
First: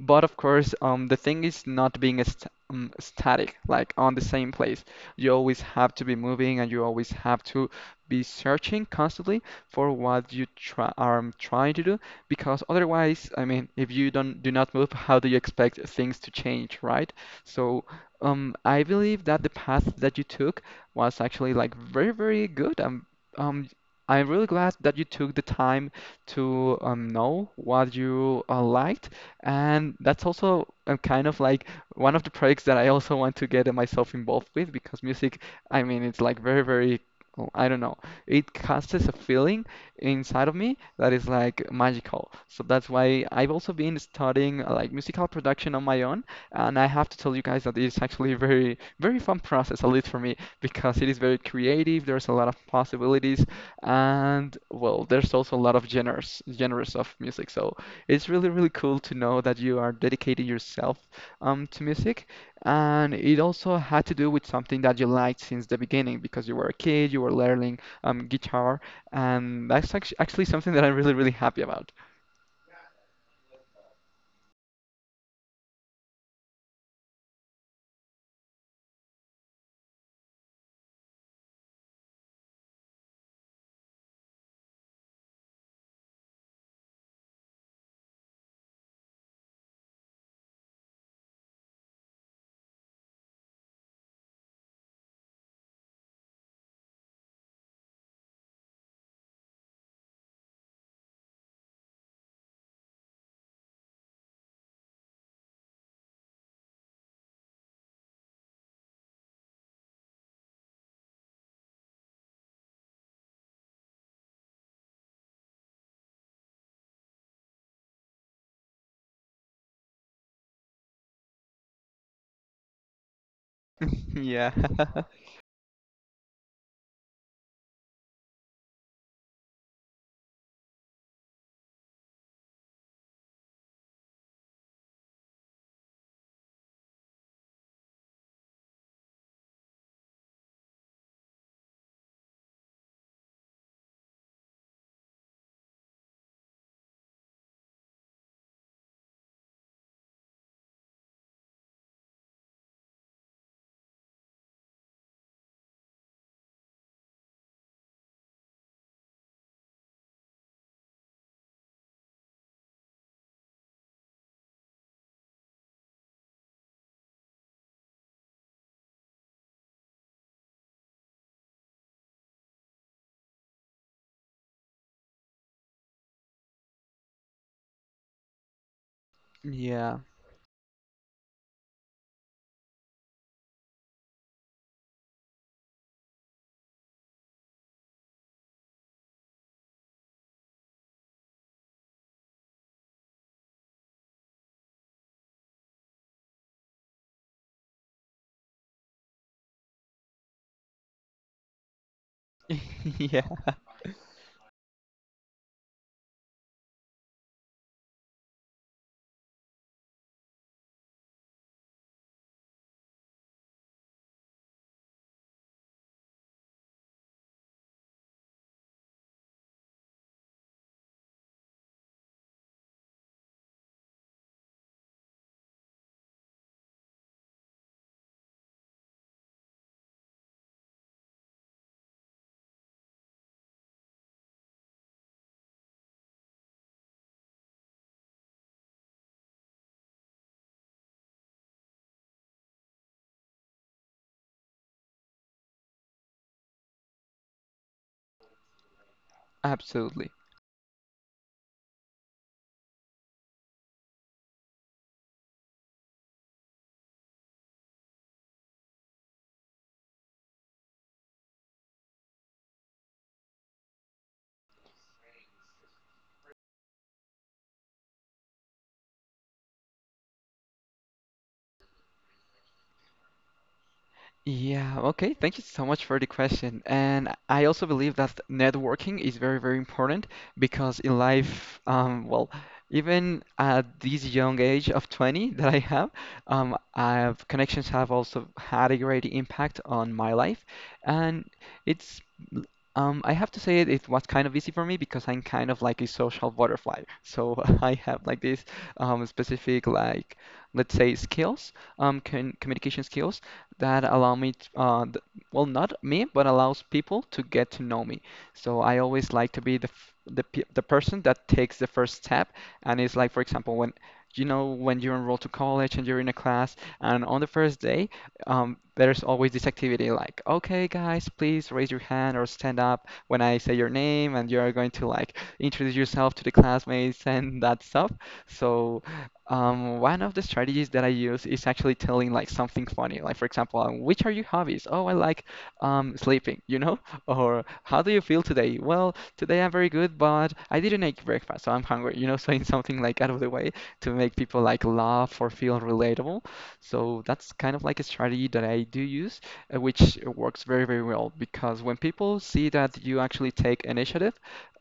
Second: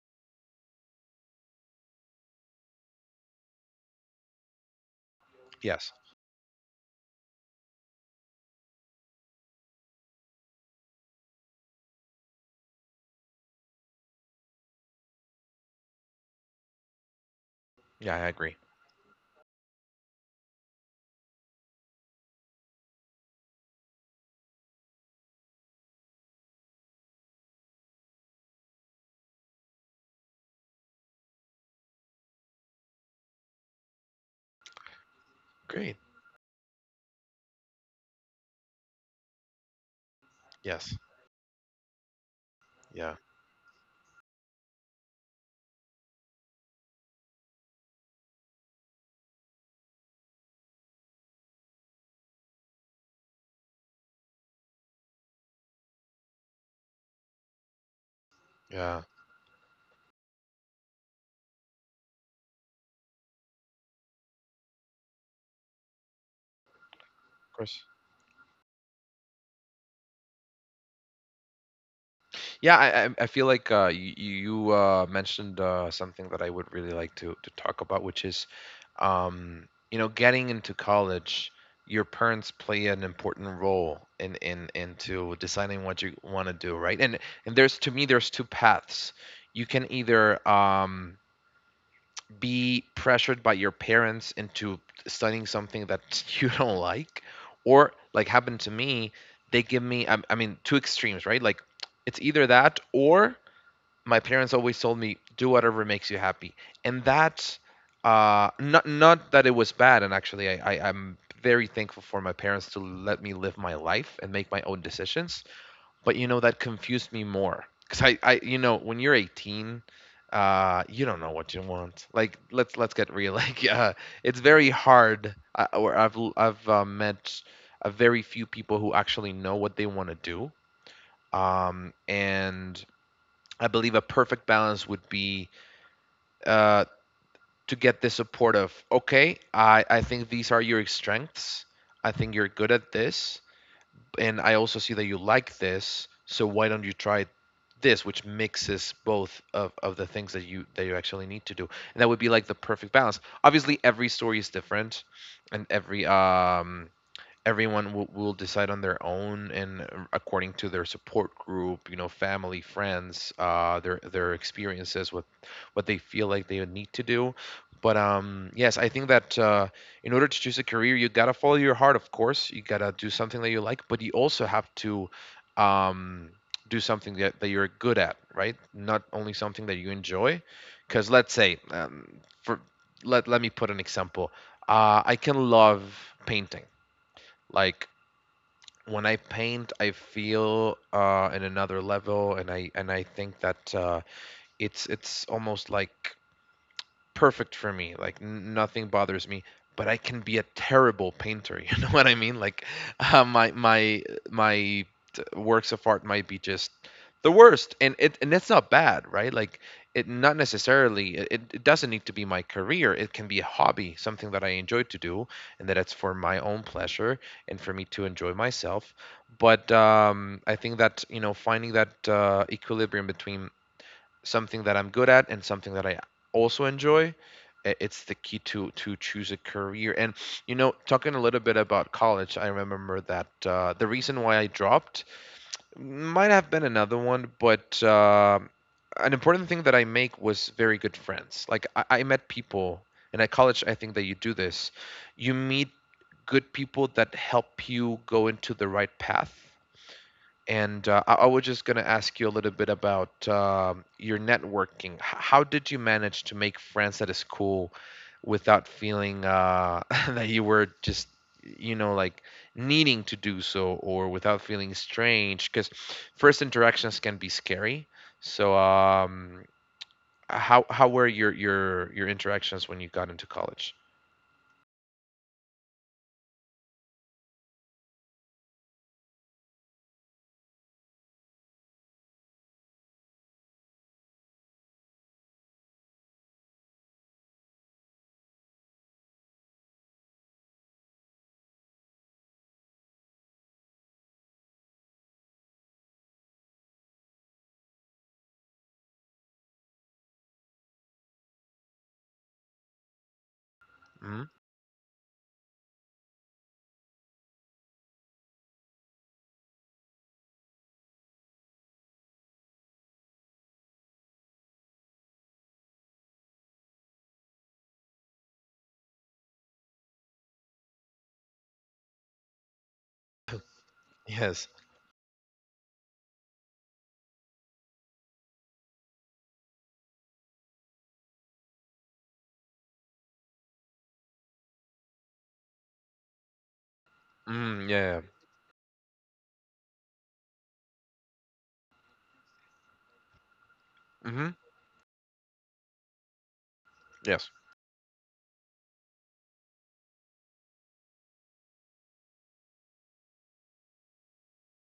Speaker 2: But of course, the thing is not being a st static, like on the same place. You always have
Speaker 1: Yes.
Speaker 2: to be moving and you always have to be searching constantly for what you try are trying to do because otherwise, I mean, if you don't do not move, how do you expect things to change, right? So,
Speaker 1: Yeah, I agree.
Speaker 2: I believe that the path that you took was actually like very, very good. Um, I'm really glad that you took the time to know what you liked, and that's also kind of like one of the projects that I also want to get myself involved with because music, I
Speaker 1: Great.
Speaker 2: mean, it's like very, very, oh, I don't know, it casts a feeling inside of me
Speaker 1: Yes.
Speaker 2: that is like magical. So that's
Speaker 1: Yeah.
Speaker 2: why I've also been studying like musical production on my own, and I have to tell you guys that it's actually a very, very fun process, at least for me, because it is very creative. There's a lot of possibilities and well, there's also a lot of genres of music, so it's really really
Speaker 1: Yeah.
Speaker 2: cool
Speaker 1: Of
Speaker 2: to know that you are dedicating yourself to music. And it also had to do with something that you liked since the beginning because you were a kid, you were learning
Speaker 1: course.
Speaker 2: guitar, and that's actually something that I'm really really happy about.
Speaker 1: Yeah, I feel like you mentioned something that I would really like to talk about, which is, you know, getting into college. Your parents play an important role in into deciding what you want to do, right? And there's, to me, there's two paths. You can either be pressured by your parents into studying something that [LAUGHS] you don't like, or, like happened to me, they give me I mean, two extremes, right? Like it's either that or my parents always told me do whatever makes you happy. And that not that it was bad, and actually, I'm very thankful for my parents to let me live my life and make my own decisions. But you know, that confused me more, because I you know, when you're 18, you don't know what you want. Like let's get real. [LAUGHS] Like
Speaker 2: [LAUGHS]
Speaker 1: it's
Speaker 2: Yeah,
Speaker 1: very
Speaker 2: [LAUGHS]
Speaker 1: hard. I, or I've l- I've met a very few people who actually know what they want to do. And I believe a perfect balance would be uh, to get the support of, okay, I think these are your strengths. I think you're good at this, and I also see that you like this. So why don't you try this, which mixes both of the things that you actually need to do, and that would be like the perfect balance. Obviously, every story is different, and every everyone will decide on their own and according to their support group, you know, family, friends, their experiences with what they feel like they need to do. But yes, I think that in order to choose a career, you gotta follow your heart. Of course, you gotta do something that you like, but you also have to um do something that you're good at, right? Not only something that you
Speaker 2: yeah,
Speaker 1: enjoy. Because let's say for let me put an example. I can love painting. Like when I paint, I feel in another level, and I think that it's almost like perfect for me. Like nothing bothers me, but I can be a terrible painter. [LAUGHS] You know what I mean? Like
Speaker 2: [LAUGHS] yeah,
Speaker 1: uh, my my my works of art might be just the worst, and it and that's not bad, right? Like it not necessarily. It doesn't need to be my career. It can be a hobby, something that I enjoy to do, and that it's for my own pleasure and for me to enjoy myself. But I think that, you know, finding that equilibrium between something that I'm good at and something that I also enjoy, it's the key to choose a career. And you know, talking a little bit about college, I remember that the reason why I dropped might have been another one, but an important thing that I make was very good friends. Like I met people, and at college, I think that you do this. You meet good people that help you go into the right path,
Speaker 2: absolutely.
Speaker 1: and I was just going to ask you a little bit about your networking. How did you manage to make friends at a school without feeling [LAUGHS] that you were just, you know, like needing to do so, or without feeling strange? Because first interactions can be scary. So, how were your interactions when you got into college?
Speaker 2: Yeah, okay. Thank you so much for the question. And I also believe that networking is very, very important because in life, well, even at this young age of 20 that I have, connections have also had a great impact on my life. And it's, I have to say it, it was kind of easy for me because I'm kind of like a social butterfly. So [LAUGHS] I have like this specific, like, let's say, skills con communication skills that allow
Speaker 1: Mm?
Speaker 2: me t th well, not me, but allows people to get to know me. So I always like to be the person that takes the first step, and it's like, for example, when you know when you enroll to college and you're in a class, and on the first day, there's always this activity like, okay, guys, please raise your hand or stand up when I say your name, and
Speaker 1: Yes.
Speaker 2: you're going to like introduce yourself to the classmates and that stuff. So one of the strategies that I use is actually telling like something funny. Like for example, which are your hobbies? Oh, I like sleeping, you know? [LAUGHS] Or
Speaker 1: Mm,
Speaker 2: how do you
Speaker 1: yeah.
Speaker 2: feel today? Well, today I'm very good, but I didn't make breakfast, so I'm hungry, you know? [LAUGHS] Saying something like out of the way to make
Speaker 1: Mm-hmm.
Speaker 2: people like laugh or feel relatable. So
Speaker 1: Yes.
Speaker 2: that's kind of like a strategy that I do use, which works very, very well because when people see that you actually take initiative,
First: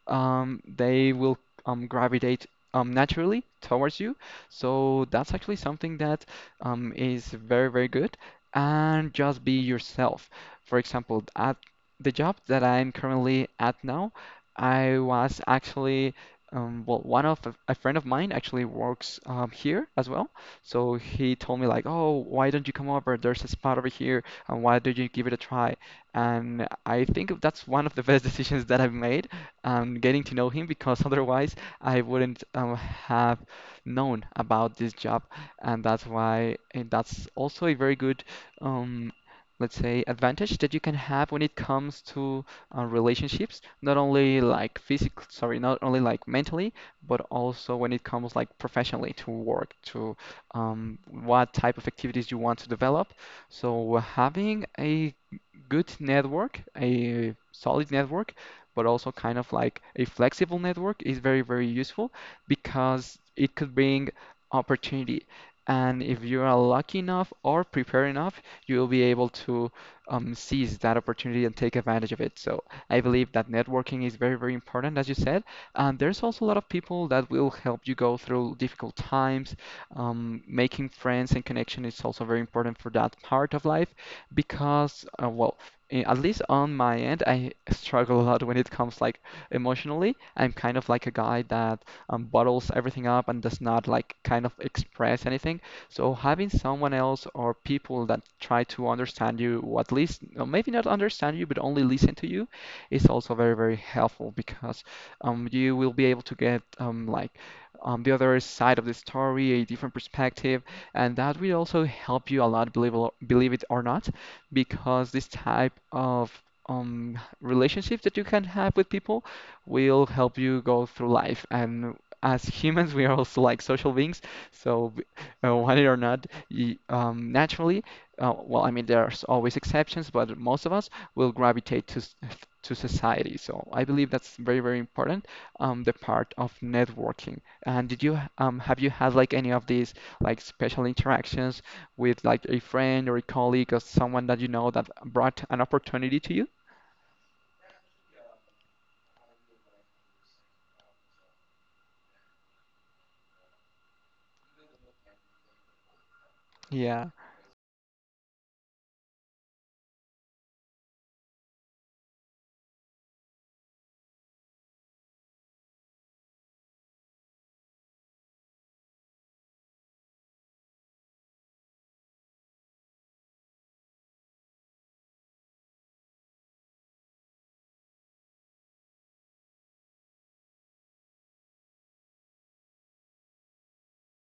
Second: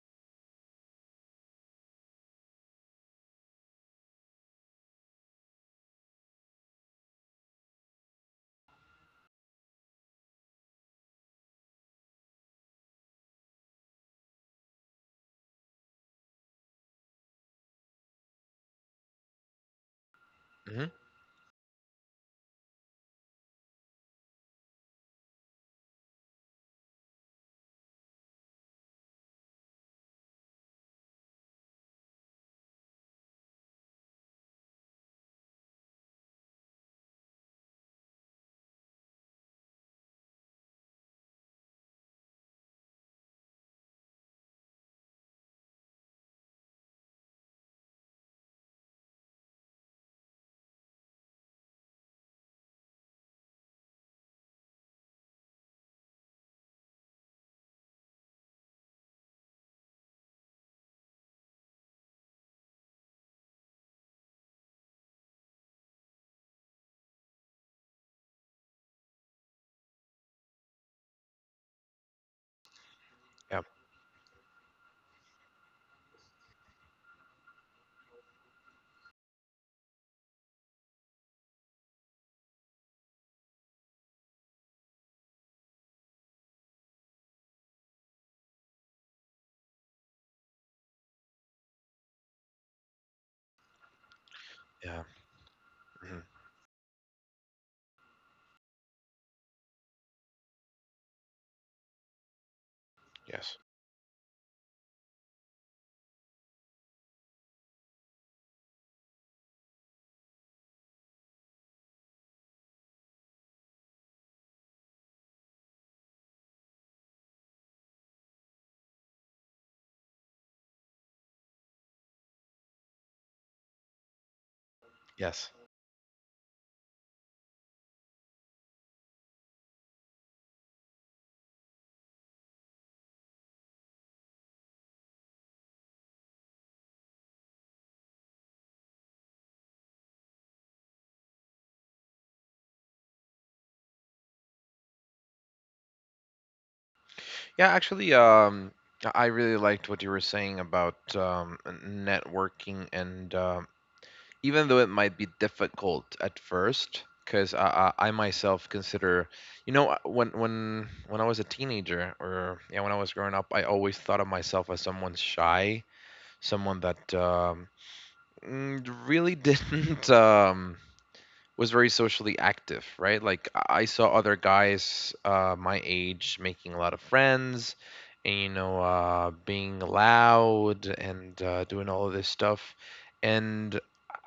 Speaker 2: they will gravitate naturally towards you, so that's actually something that is very, very good. And just be yourself. For example, at the job that I'm currently at now, I was actually, well, one of a friend of mine actually works here as well.
Speaker 1: Mm-hmm.
Speaker 2: So he told me like, oh, why don't you come over? There's a spot over here, and why don't you give it a try? And I think that's one of the best [LAUGHS] decisions that I've made, getting to know him because [LAUGHS] otherwise I wouldn't have known about this job, and that's also a very good, um, let's say, advantage that you can have when it comes to relationships, not only like physical, sorry, not only like mentally, but also when it comes like professionally to work, to what type of activities you want to develop. So having a good network, a solid network, but also kind of like a flexible network is very, very useful because it could bring opportunity. And if you are lucky enough or prepared enough, you will be able to seize that opportunity and take advantage of it. So I believe that
Speaker 1: Yeah.
Speaker 2: networking is very, very important, as you said. And there's also a lot of people that will help you go through difficult times. Making friends and connection is also very important for that part of life because, well, at least on my end, I struggle a lot when it comes like emotionally. I'm kind of like a guy that bottles everything up and does not like kind of
Speaker 1: Yeah.
Speaker 2: express anything. So
Speaker 1: Mm-hmm.
Speaker 2: having someone else or people that try to understand you, or at least or maybe not understand you, but only listen to you, is also
Speaker 1: Yes.
Speaker 2: very, very helpful because you will be able to get like the other side of the story, a different perspective, and that will also help you a lot, believe it or not, because this type of relationship that you can have with people will help you go through life, and as humans, we are also like social beings. So,
Speaker 1: Yes.
Speaker 2: want it or not, y naturally, well, I mean, there's always exceptions, but most of us will gravitate to to society. So, I believe that's very, very important, the part of networking. And have you had like any of these like special interactions with like a friend or a colleague or someone that you know that brought an opportunity to you?
Speaker 1: Yeah, actually, I really liked what you were saying about networking, and even though it might be difficult at first,
Speaker 2: Yeah,
Speaker 1: because I myself consider, you know, when I was a teenager, or yeah, when I was growing up, I always thought of myself as someone shy, someone that mm, really [LAUGHS] didn't. Was very socially active, right? Like I saw other guys my age making a lot of friends, and you know, being loud and doing all of this stuff, and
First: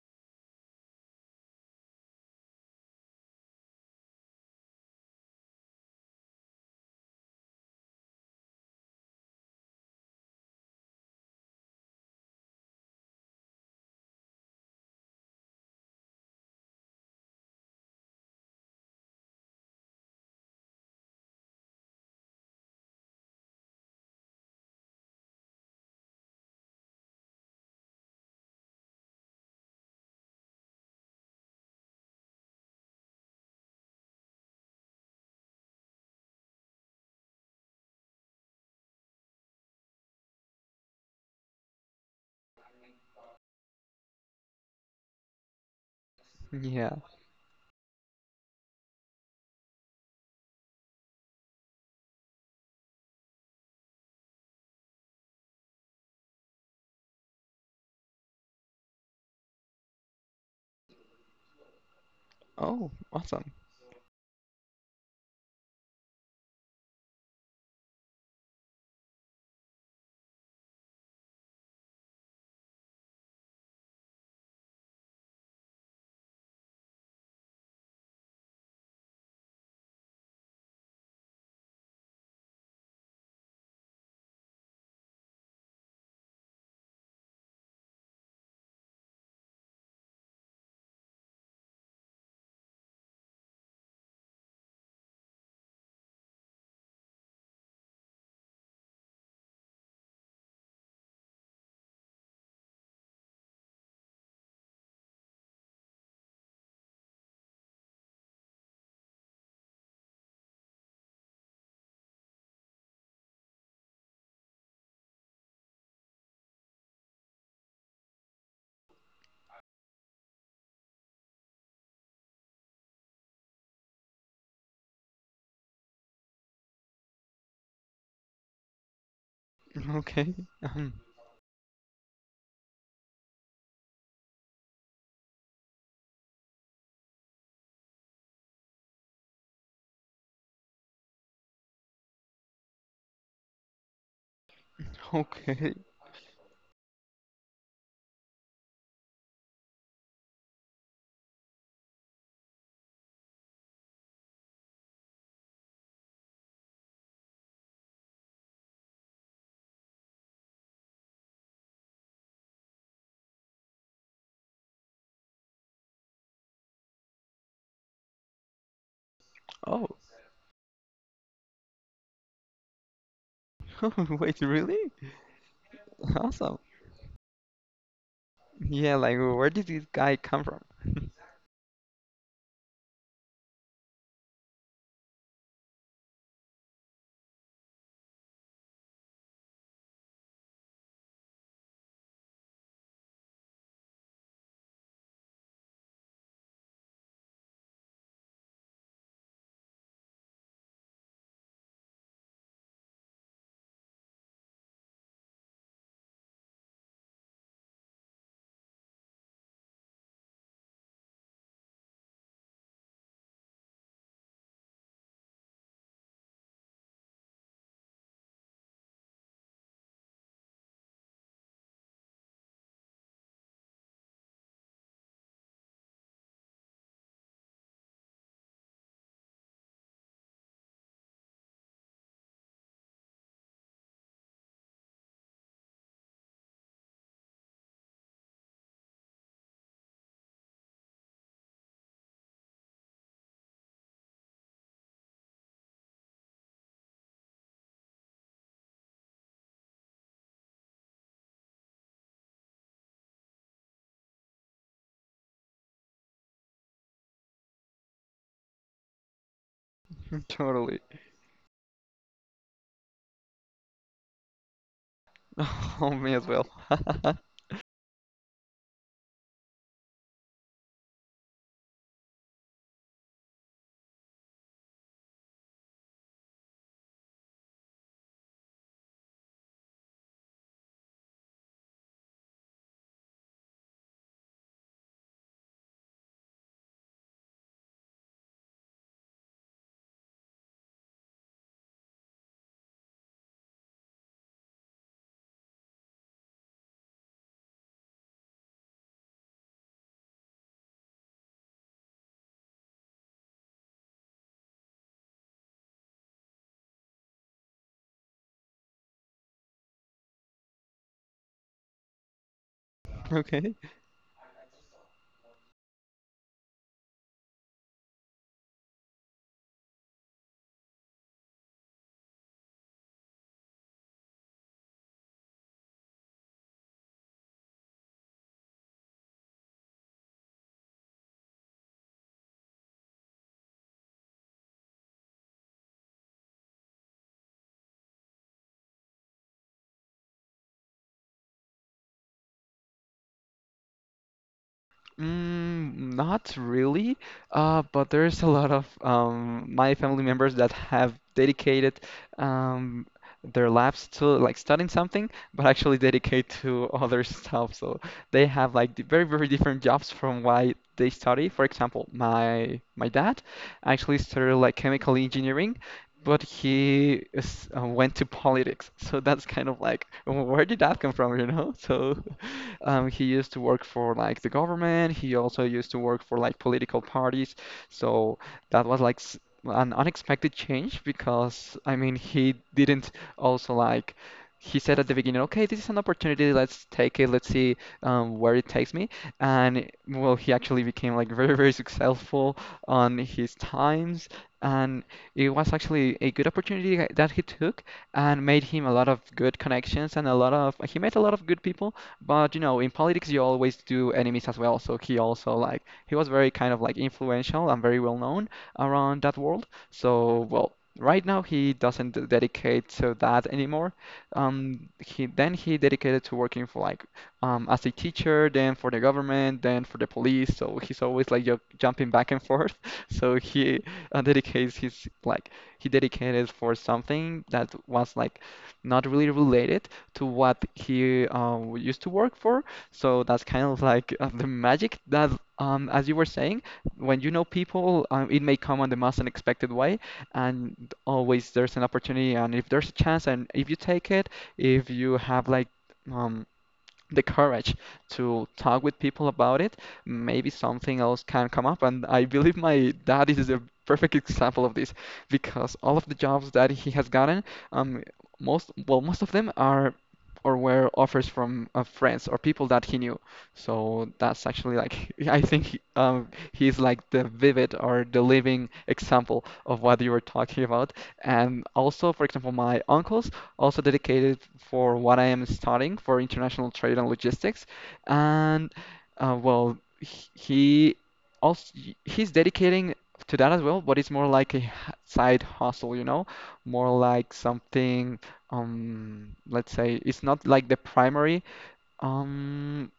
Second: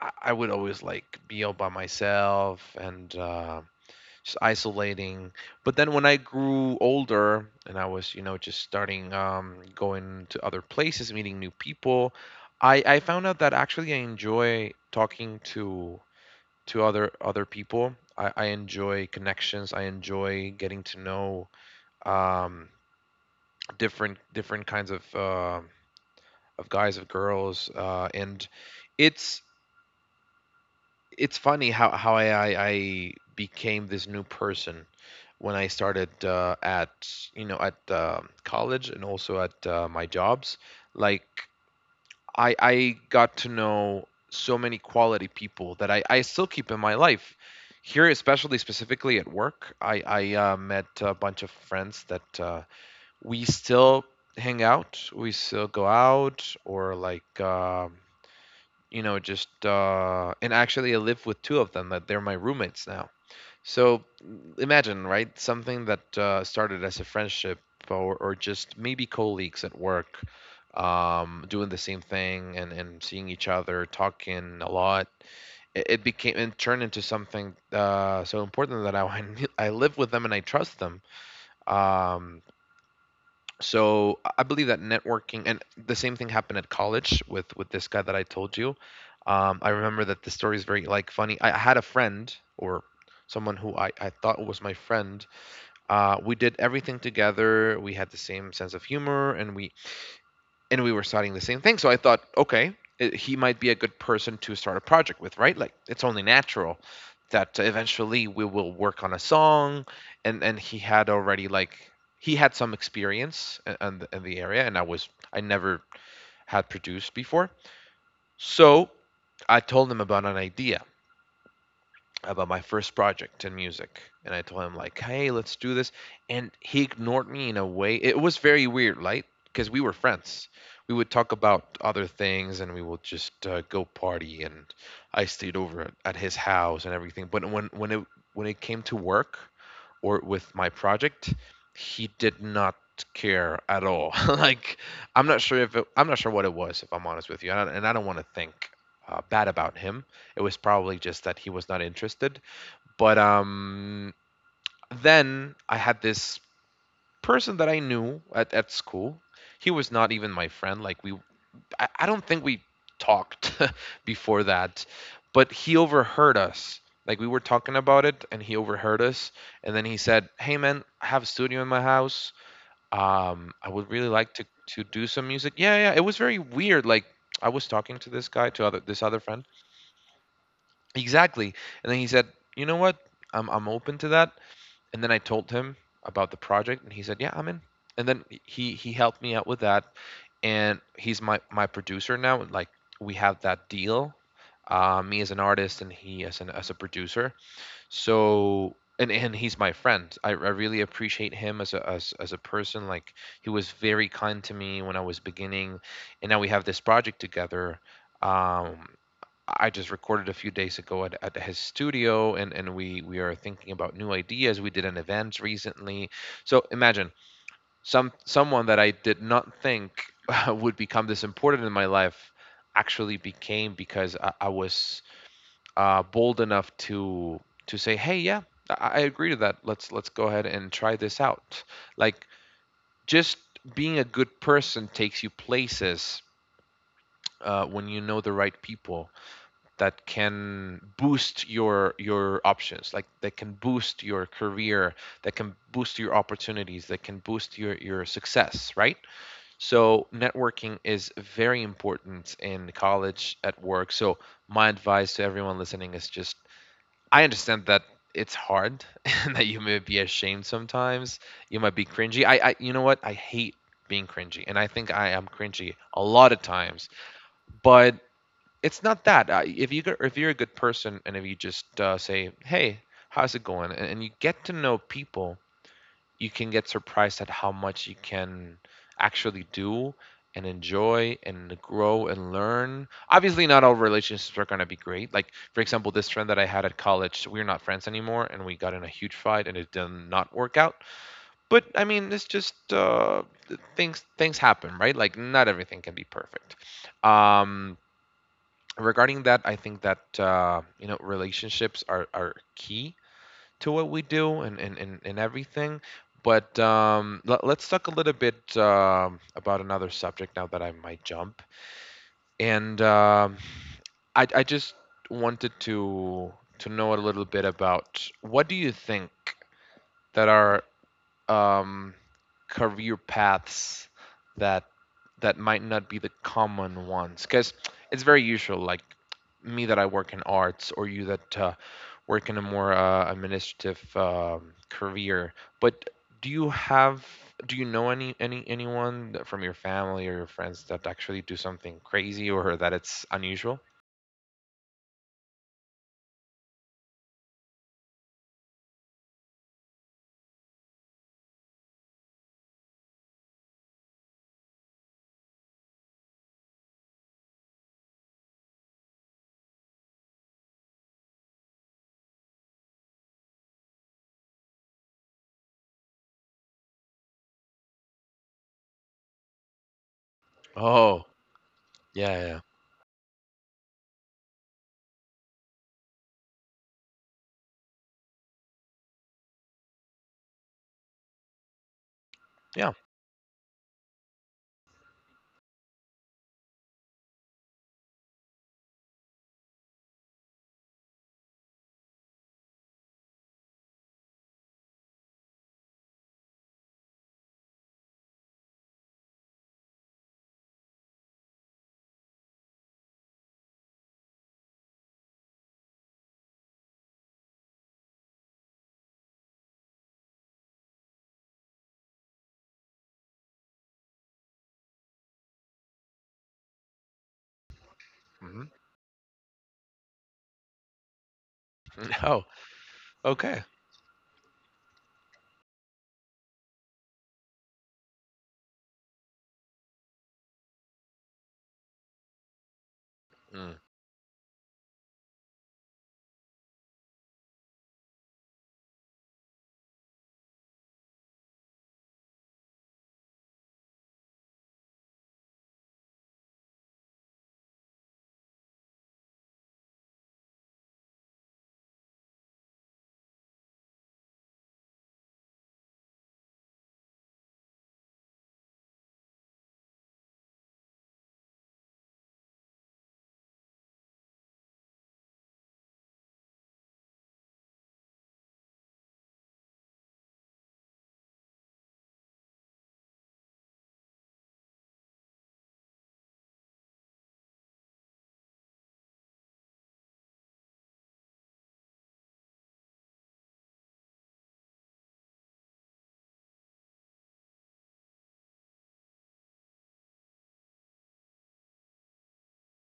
Speaker 1: I would always like be all by myself and just isolating. But then when I grew older and I was, you know, just starting going to other places, meeting new people, I found out that actually I enjoy talking to other people. I enjoy connections. I enjoy getting to know um, different kinds of guys of girls, and it's it's funny how I became this new person when I started at at college and also at my jobs. Like I got to know so many quality people that I still keep in my
Speaker 2: yeah.
Speaker 1: life. Here, especially specifically at work, I met a bunch of friends that we still hang out. We still go out or like you know just and actually I live with two of them that they're my roommates
Speaker 2: Oh,
Speaker 1: now.
Speaker 2: awesome.
Speaker 1: So imagine, right? Something that started as a friendship or just maybe colleagues at work, doing the same thing and seeing each other, talking a lot. It became and turned into something so important that [LAUGHS] I live with them and I trust them. Um, so I believe that networking and the same thing happened at college with this guy that I told you I remember that the story is very funny. I had a friend, or someone who I thought was my friend. We did everything together, we had the same sense of humor, and we were studying the same thing. So I thought, okay, he might be a good person to start a project with, right? Like it's only natural that eventually we will work on a song, and he had already he had some experience in the area, and I was, I never had produced before. So I told him about an idea, about my first project in music, and I told him, like, hey, let's do this. And he ignored me in a way. It was very weird, right? Because we were
Speaker 2: [LAUGHS] Okay.
Speaker 1: friends,
Speaker 2: Um,
Speaker 1: we would talk about other things, and we would just go party, and I stayed over at his house and everything. But when it came to work, or with my project, he did not care at all. [LAUGHS] Like, I'm not sure
Speaker 2: Okay.
Speaker 1: if I'm not sure what it was, if I'm honest with you. And and I don't want to think bad about him. It was probably just that he was not interested. But then I had this person that I knew at school. He was not even my friend. I don't think we talked [LAUGHS] before that, but he overheard us. Like, we were talking about it, and he overheard us. And then
Speaker 2: Oh,
Speaker 1: he said, "Hey man, I have a studio in my house. I would really
Speaker 2: [LAUGHS]
Speaker 1: like
Speaker 2: wait,
Speaker 1: to
Speaker 2: really?
Speaker 1: do some music." Yeah, yeah. It was very
Speaker 2: Awesome.
Speaker 1: weird. Like, I was talking to this guy, to other
Speaker 2: Yeah,
Speaker 1: this
Speaker 2: like
Speaker 1: other friend.
Speaker 2: where did this guy come from? [LAUGHS]
Speaker 1: Exactly. And then he said, "You know what? I'm open to that." And then I told him about the project, and he said, "Yeah, I'm in." And then he helped me out with that, and he's my producer now. Like, we have that deal, me as an artist and he as an as a producer. So, and he's my friend. I really appreciate him as a as a person. Like, he was very kind to me when I was beginning, and now we have this project together. Um, I just recorded a few days ago at his studio, and we are thinking about new ideas. We did an event recently. So imagine, someone that I did not think [LAUGHS] would become this important in my life actually became, because I was bold enough to say, hey, yeah, I agree to that. Let's go ahead and try this out. Like, just being a good person takes you places when you know the right people that can boost your options, like that can boost your career, that can boost your opportunities, that can boost your success, right? So networking is very important in college, at work. So my advice to everyone listening is just, I understand that it's hard [LAUGHS] and that you may be ashamed
Speaker 2: Totally. [LAUGHS]
Speaker 1: sometimes, you might be cringy. I, you know what, I hate being cringy, and I think I am cringy
Speaker 2: Oh,
Speaker 1: a
Speaker 2: me as
Speaker 1: lot of
Speaker 2: well.
Speaker 1: times. But it's not that. If you if you're a good person, and if you just say, "Hey, how's it going?" And you get to know people, you can get surprised at how much you can actually do and enjoy and grow and learn. Obviously, not all relationships are going to be great. Like, for example, this friend that I had at college, we're not friends anymore, and we got in a huge fight, and it did not work out. But I mean, it's just things happen, right? Like, not everything can be perfect. Um, Regarding that, I think that you know, relationships are key to what we do, and and everything. But let's talk a little bit about another subject now that I might jump. And
Speaker 2: [LAUGHS] Okay.
Speaker 1: I just wanted to know a little bit about, what do you think that are um, career paths that might not be the common ones, because it's very usual, like me that I work in arts, or you that work in a more administrative career. But do you have, do you know any anyone from your family or your friends that actually do something crazy or that it's unusual?
Speaker 2: Mm, not really. But there's a lot of my family members that have dedicated um, their lives to like studying something, but actually dedicate to [LAUGHS] other stuff. So they have like the very, very different jobs from why they study. For example, my dad actually started like chemical engineering, but he went to politics. [LAUGHS] So that's kind of like, "Well, where did that come
Speaker 1: Oh,
Speaker 2: from, you know?" So
Speaker 1: yeah, yeah,
Speaker 2: [LAUGHS] he used to work for like the government. He also used to work for like political parties. So that was like an unexpected change because, I mean, he
Speaker 1: yeah.
Speaker 2: didn't also like. He said at the beginning, okay, this is an opportunity. Let's take it. Let's see where it takes me. And well, he actually became like very, very successful on his times. And it was actually a good opportunity that he took and made him a lot of good connections, and a lot of, he met a lot of good people. But you know, in politics you always do enemies as well. So he also like he was very kind of like influential and very well known around that world. So well. Right now, he doesn't dedicate to that anymore. He then he dedicated to working for like as a teacher,
Speaker 1: Hmm.
Speaker 2: then for the government, then for the police. So he's always like ju jumping back
Speaker 1: [LAUGHS]
Speaker 2: and
Speaker 1: Oh,
Speaker 2: forth. [LAUGHS] So
Speaker 1: okay.
Speaker 2: he dedicates his like he dedicated for something that was like not really related to what he used to work for. So that's kind of
Speaker 1: Mm,
Speaker 2: like the magic that, as you were saying, when you know people, it may come on the most unexpected way, and always there's an opportunity, and if there's a chance, and if you take it, if you have like um, the courage to talk with people about it, maybe something else can come up. And I believe my dad is a perfect example of this because all of the jobs that he has gotten, um, well, most of them are or were offers from friends or people that he knew. So that's actually like, [LAUGHS] I think he's like the vivid or the living example of what you were talking about. And also, for example, my uncles also dedicated for what I am studying, for international trade and logistics. And well, also he's dedicating to that as well, but it's more like a side hustle, you know, more like something, let's say, it's not like the primary um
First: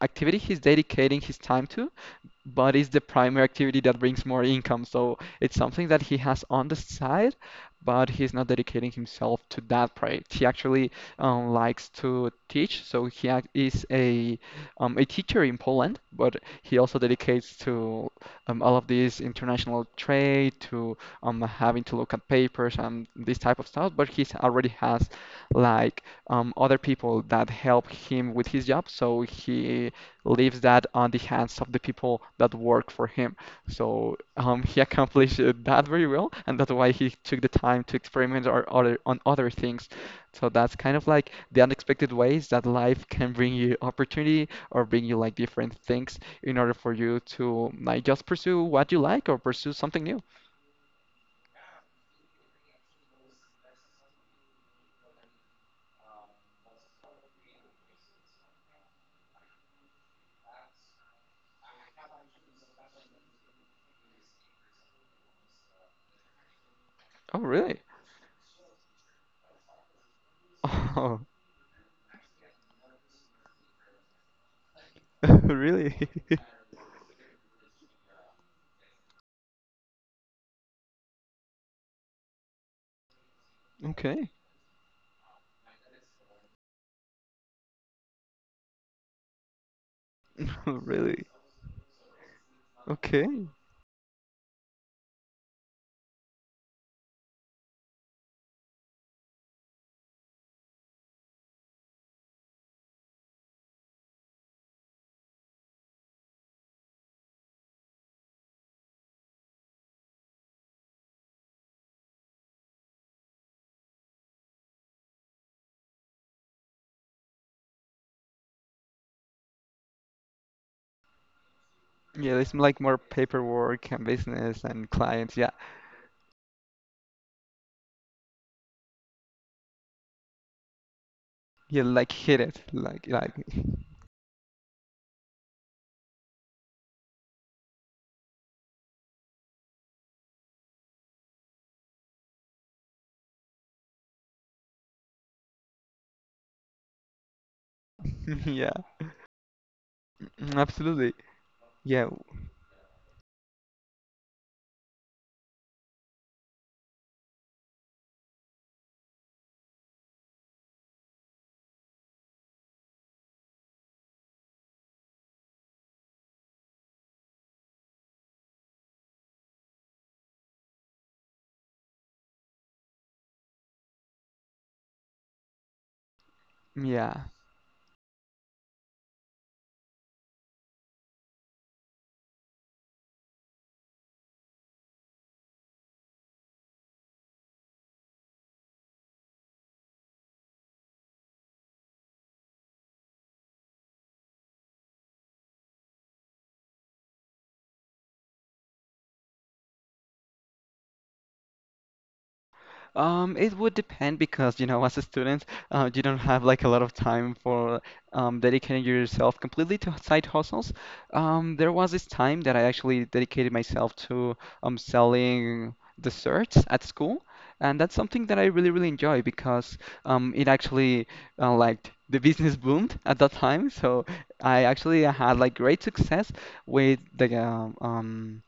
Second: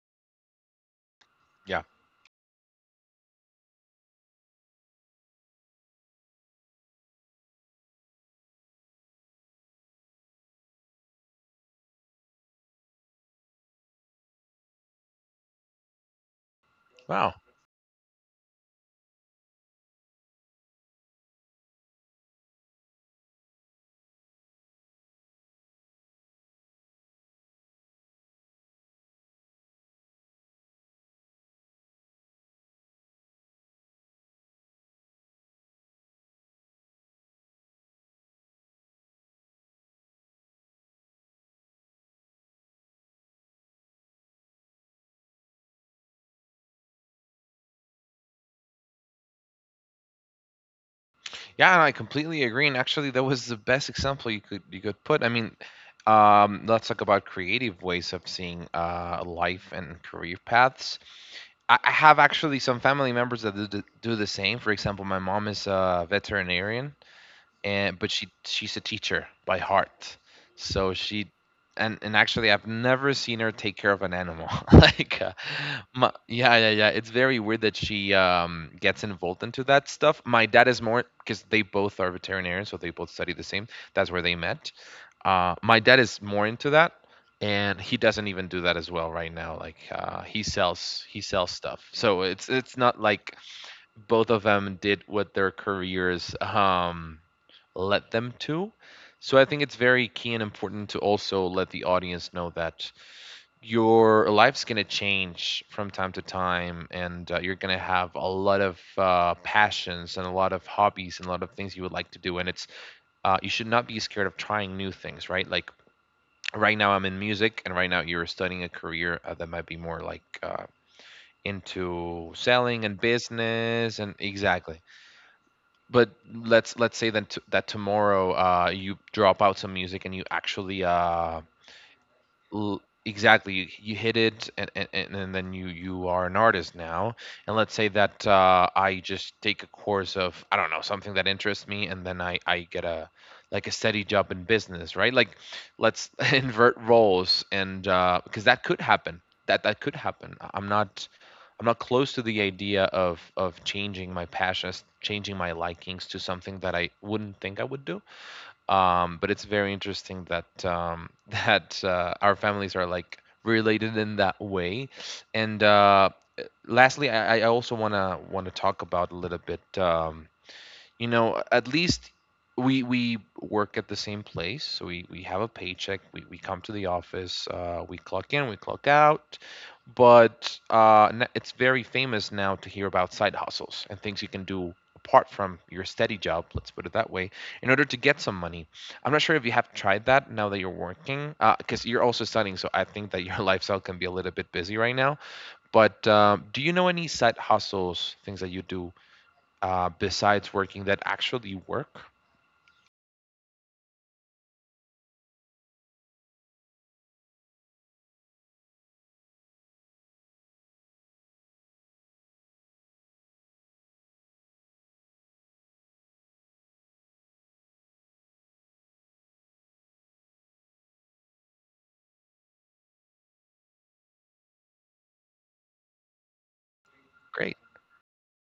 Speaker 2: activity he's dedicating his time
Speaker 1: yeah.
Speaker 2: to, but it's the primary activity that brings more income. So it's something that he has on the side, but he's not dedicating himself to that project. He actually likes to teach, so he is a teacher in Poland, but he also
Speaker 1: Wow.
Speaker 2: dedicates to all of this international trade, to having to look at papers and this type of stuff. But he already has like other people that help him with his job, so he leaves that on the hands of the people that work for him. So he accomplished that very well, and that's why he took the time to experiment or other, on other things. So that's kind of like the unexpected ways that life can bring you opportunity or bring you like different things in order for you to like just pursue what you like or pursue something new.
Speaker 1: Yeah, and I completely agree. And actually, that was the best example you could put. I mean, let's talk about creative ways of seeing life and career paths. I have actually some family members that do do the same. For example, my mom is a veterinarian,
Speaker 2: Oh, really?
Speaker 1: and, but she's a teacher by heart, so
Speaker 2: Oh,
Speaker 1: she, and actually I've never seen her take care of an animal [LAUGHS] like
Speaker 2: [LAUGHS] really?
Speaker 1: my,
Speaker 2: [LAUGHS]
Speaker 1: yeah, yeah, yeah. It's very weird that she gets involved into that stuff. My dad is more, because they both are veterinarians, so they both study the same. That's where they
Speaker 2: Okay.
Speaker 1: met. My dad is more into that, and he doesn't even do that as well right now. Like,
Speaker 2: [LAUGHS]
Speaker 1: he
Speaker 2: Really?
Speaker 1: sells stuff. So it's not like
Speaker 2: Okay.
Speaker 1: both of them did what their careers led them to. So I think it's very key and important to also let the audience know that your life's going to change from time to time, and you're going to have a lot of passions and a lot of hobbies and a lot of things you would like to do. And it's you should not be scared of trying new things, right? Like, right now I'm in music, and right now you're studying a career that might be more like into
Speaker 2: Yeah, there's like
Speaker 1: selling and
Speaker 2: more paperwork
Speaker 1: business,
Speaker 2: and
Speaker 1: and
Speaker 2: business
Speaker 1: exactly.
Speaker 2: and clients. Yeah.
Speaker 1: But let's say then that tomorrow you drop out some music and you actually
Speaker 2: Yeah, like hit it, like
Speaker 1: exactly, you hit it, and and then you are an artist now. And let's say that I just take a course of, I don't know, something that interests me, and then I get a, like a steady job in business, right? Like, let's [LAUGHS] invert roles, and because
Speaker 2: [LAUGHS]
Speaker 1: that
Speaker 2: yeah.
Speaker 1: could happen. That, that could happen.
Speaker 2: Mm, mm,
Speaker 1: I'm not,
Speaker 2: absolutely.
Speaker 1: I'm not close
Speaker 2: Yeah,
Speaker 1: to the idea of changing my passions, changing my likings to something that I wouldn't think I would do. But it's very interesting that [LAUGHS] that our families are like related in that way. And lastly, I also wanna talk about a little bit. You know, at least we work at the same place, so we have a paycheck, we come to the
Speaker 2: yeah.
Speaker 1: office, we clock in, we clock out. But it's very famous now to hear about side hustles and things you can do apart from your steady job, let's put it that way, in order to get some money. I'm not sure if you have tried that now that you're working, because you're also studying, so I think that your [LAUGHS] lifestyle can be a little bit busy right now. But do you know any side hustles, things that you do besides working, that actually work?
Speaker 2: It would depend because, you know, as a student, you don't have like a lot of time for dedicating yourself completely to side hustles. There was this time that I actually dedicated myself to selling desserts at school, and that's something that I really, really enjoy because it actually like the business boomed at that time. So I actually had like great success with the
Speaker 1: Great.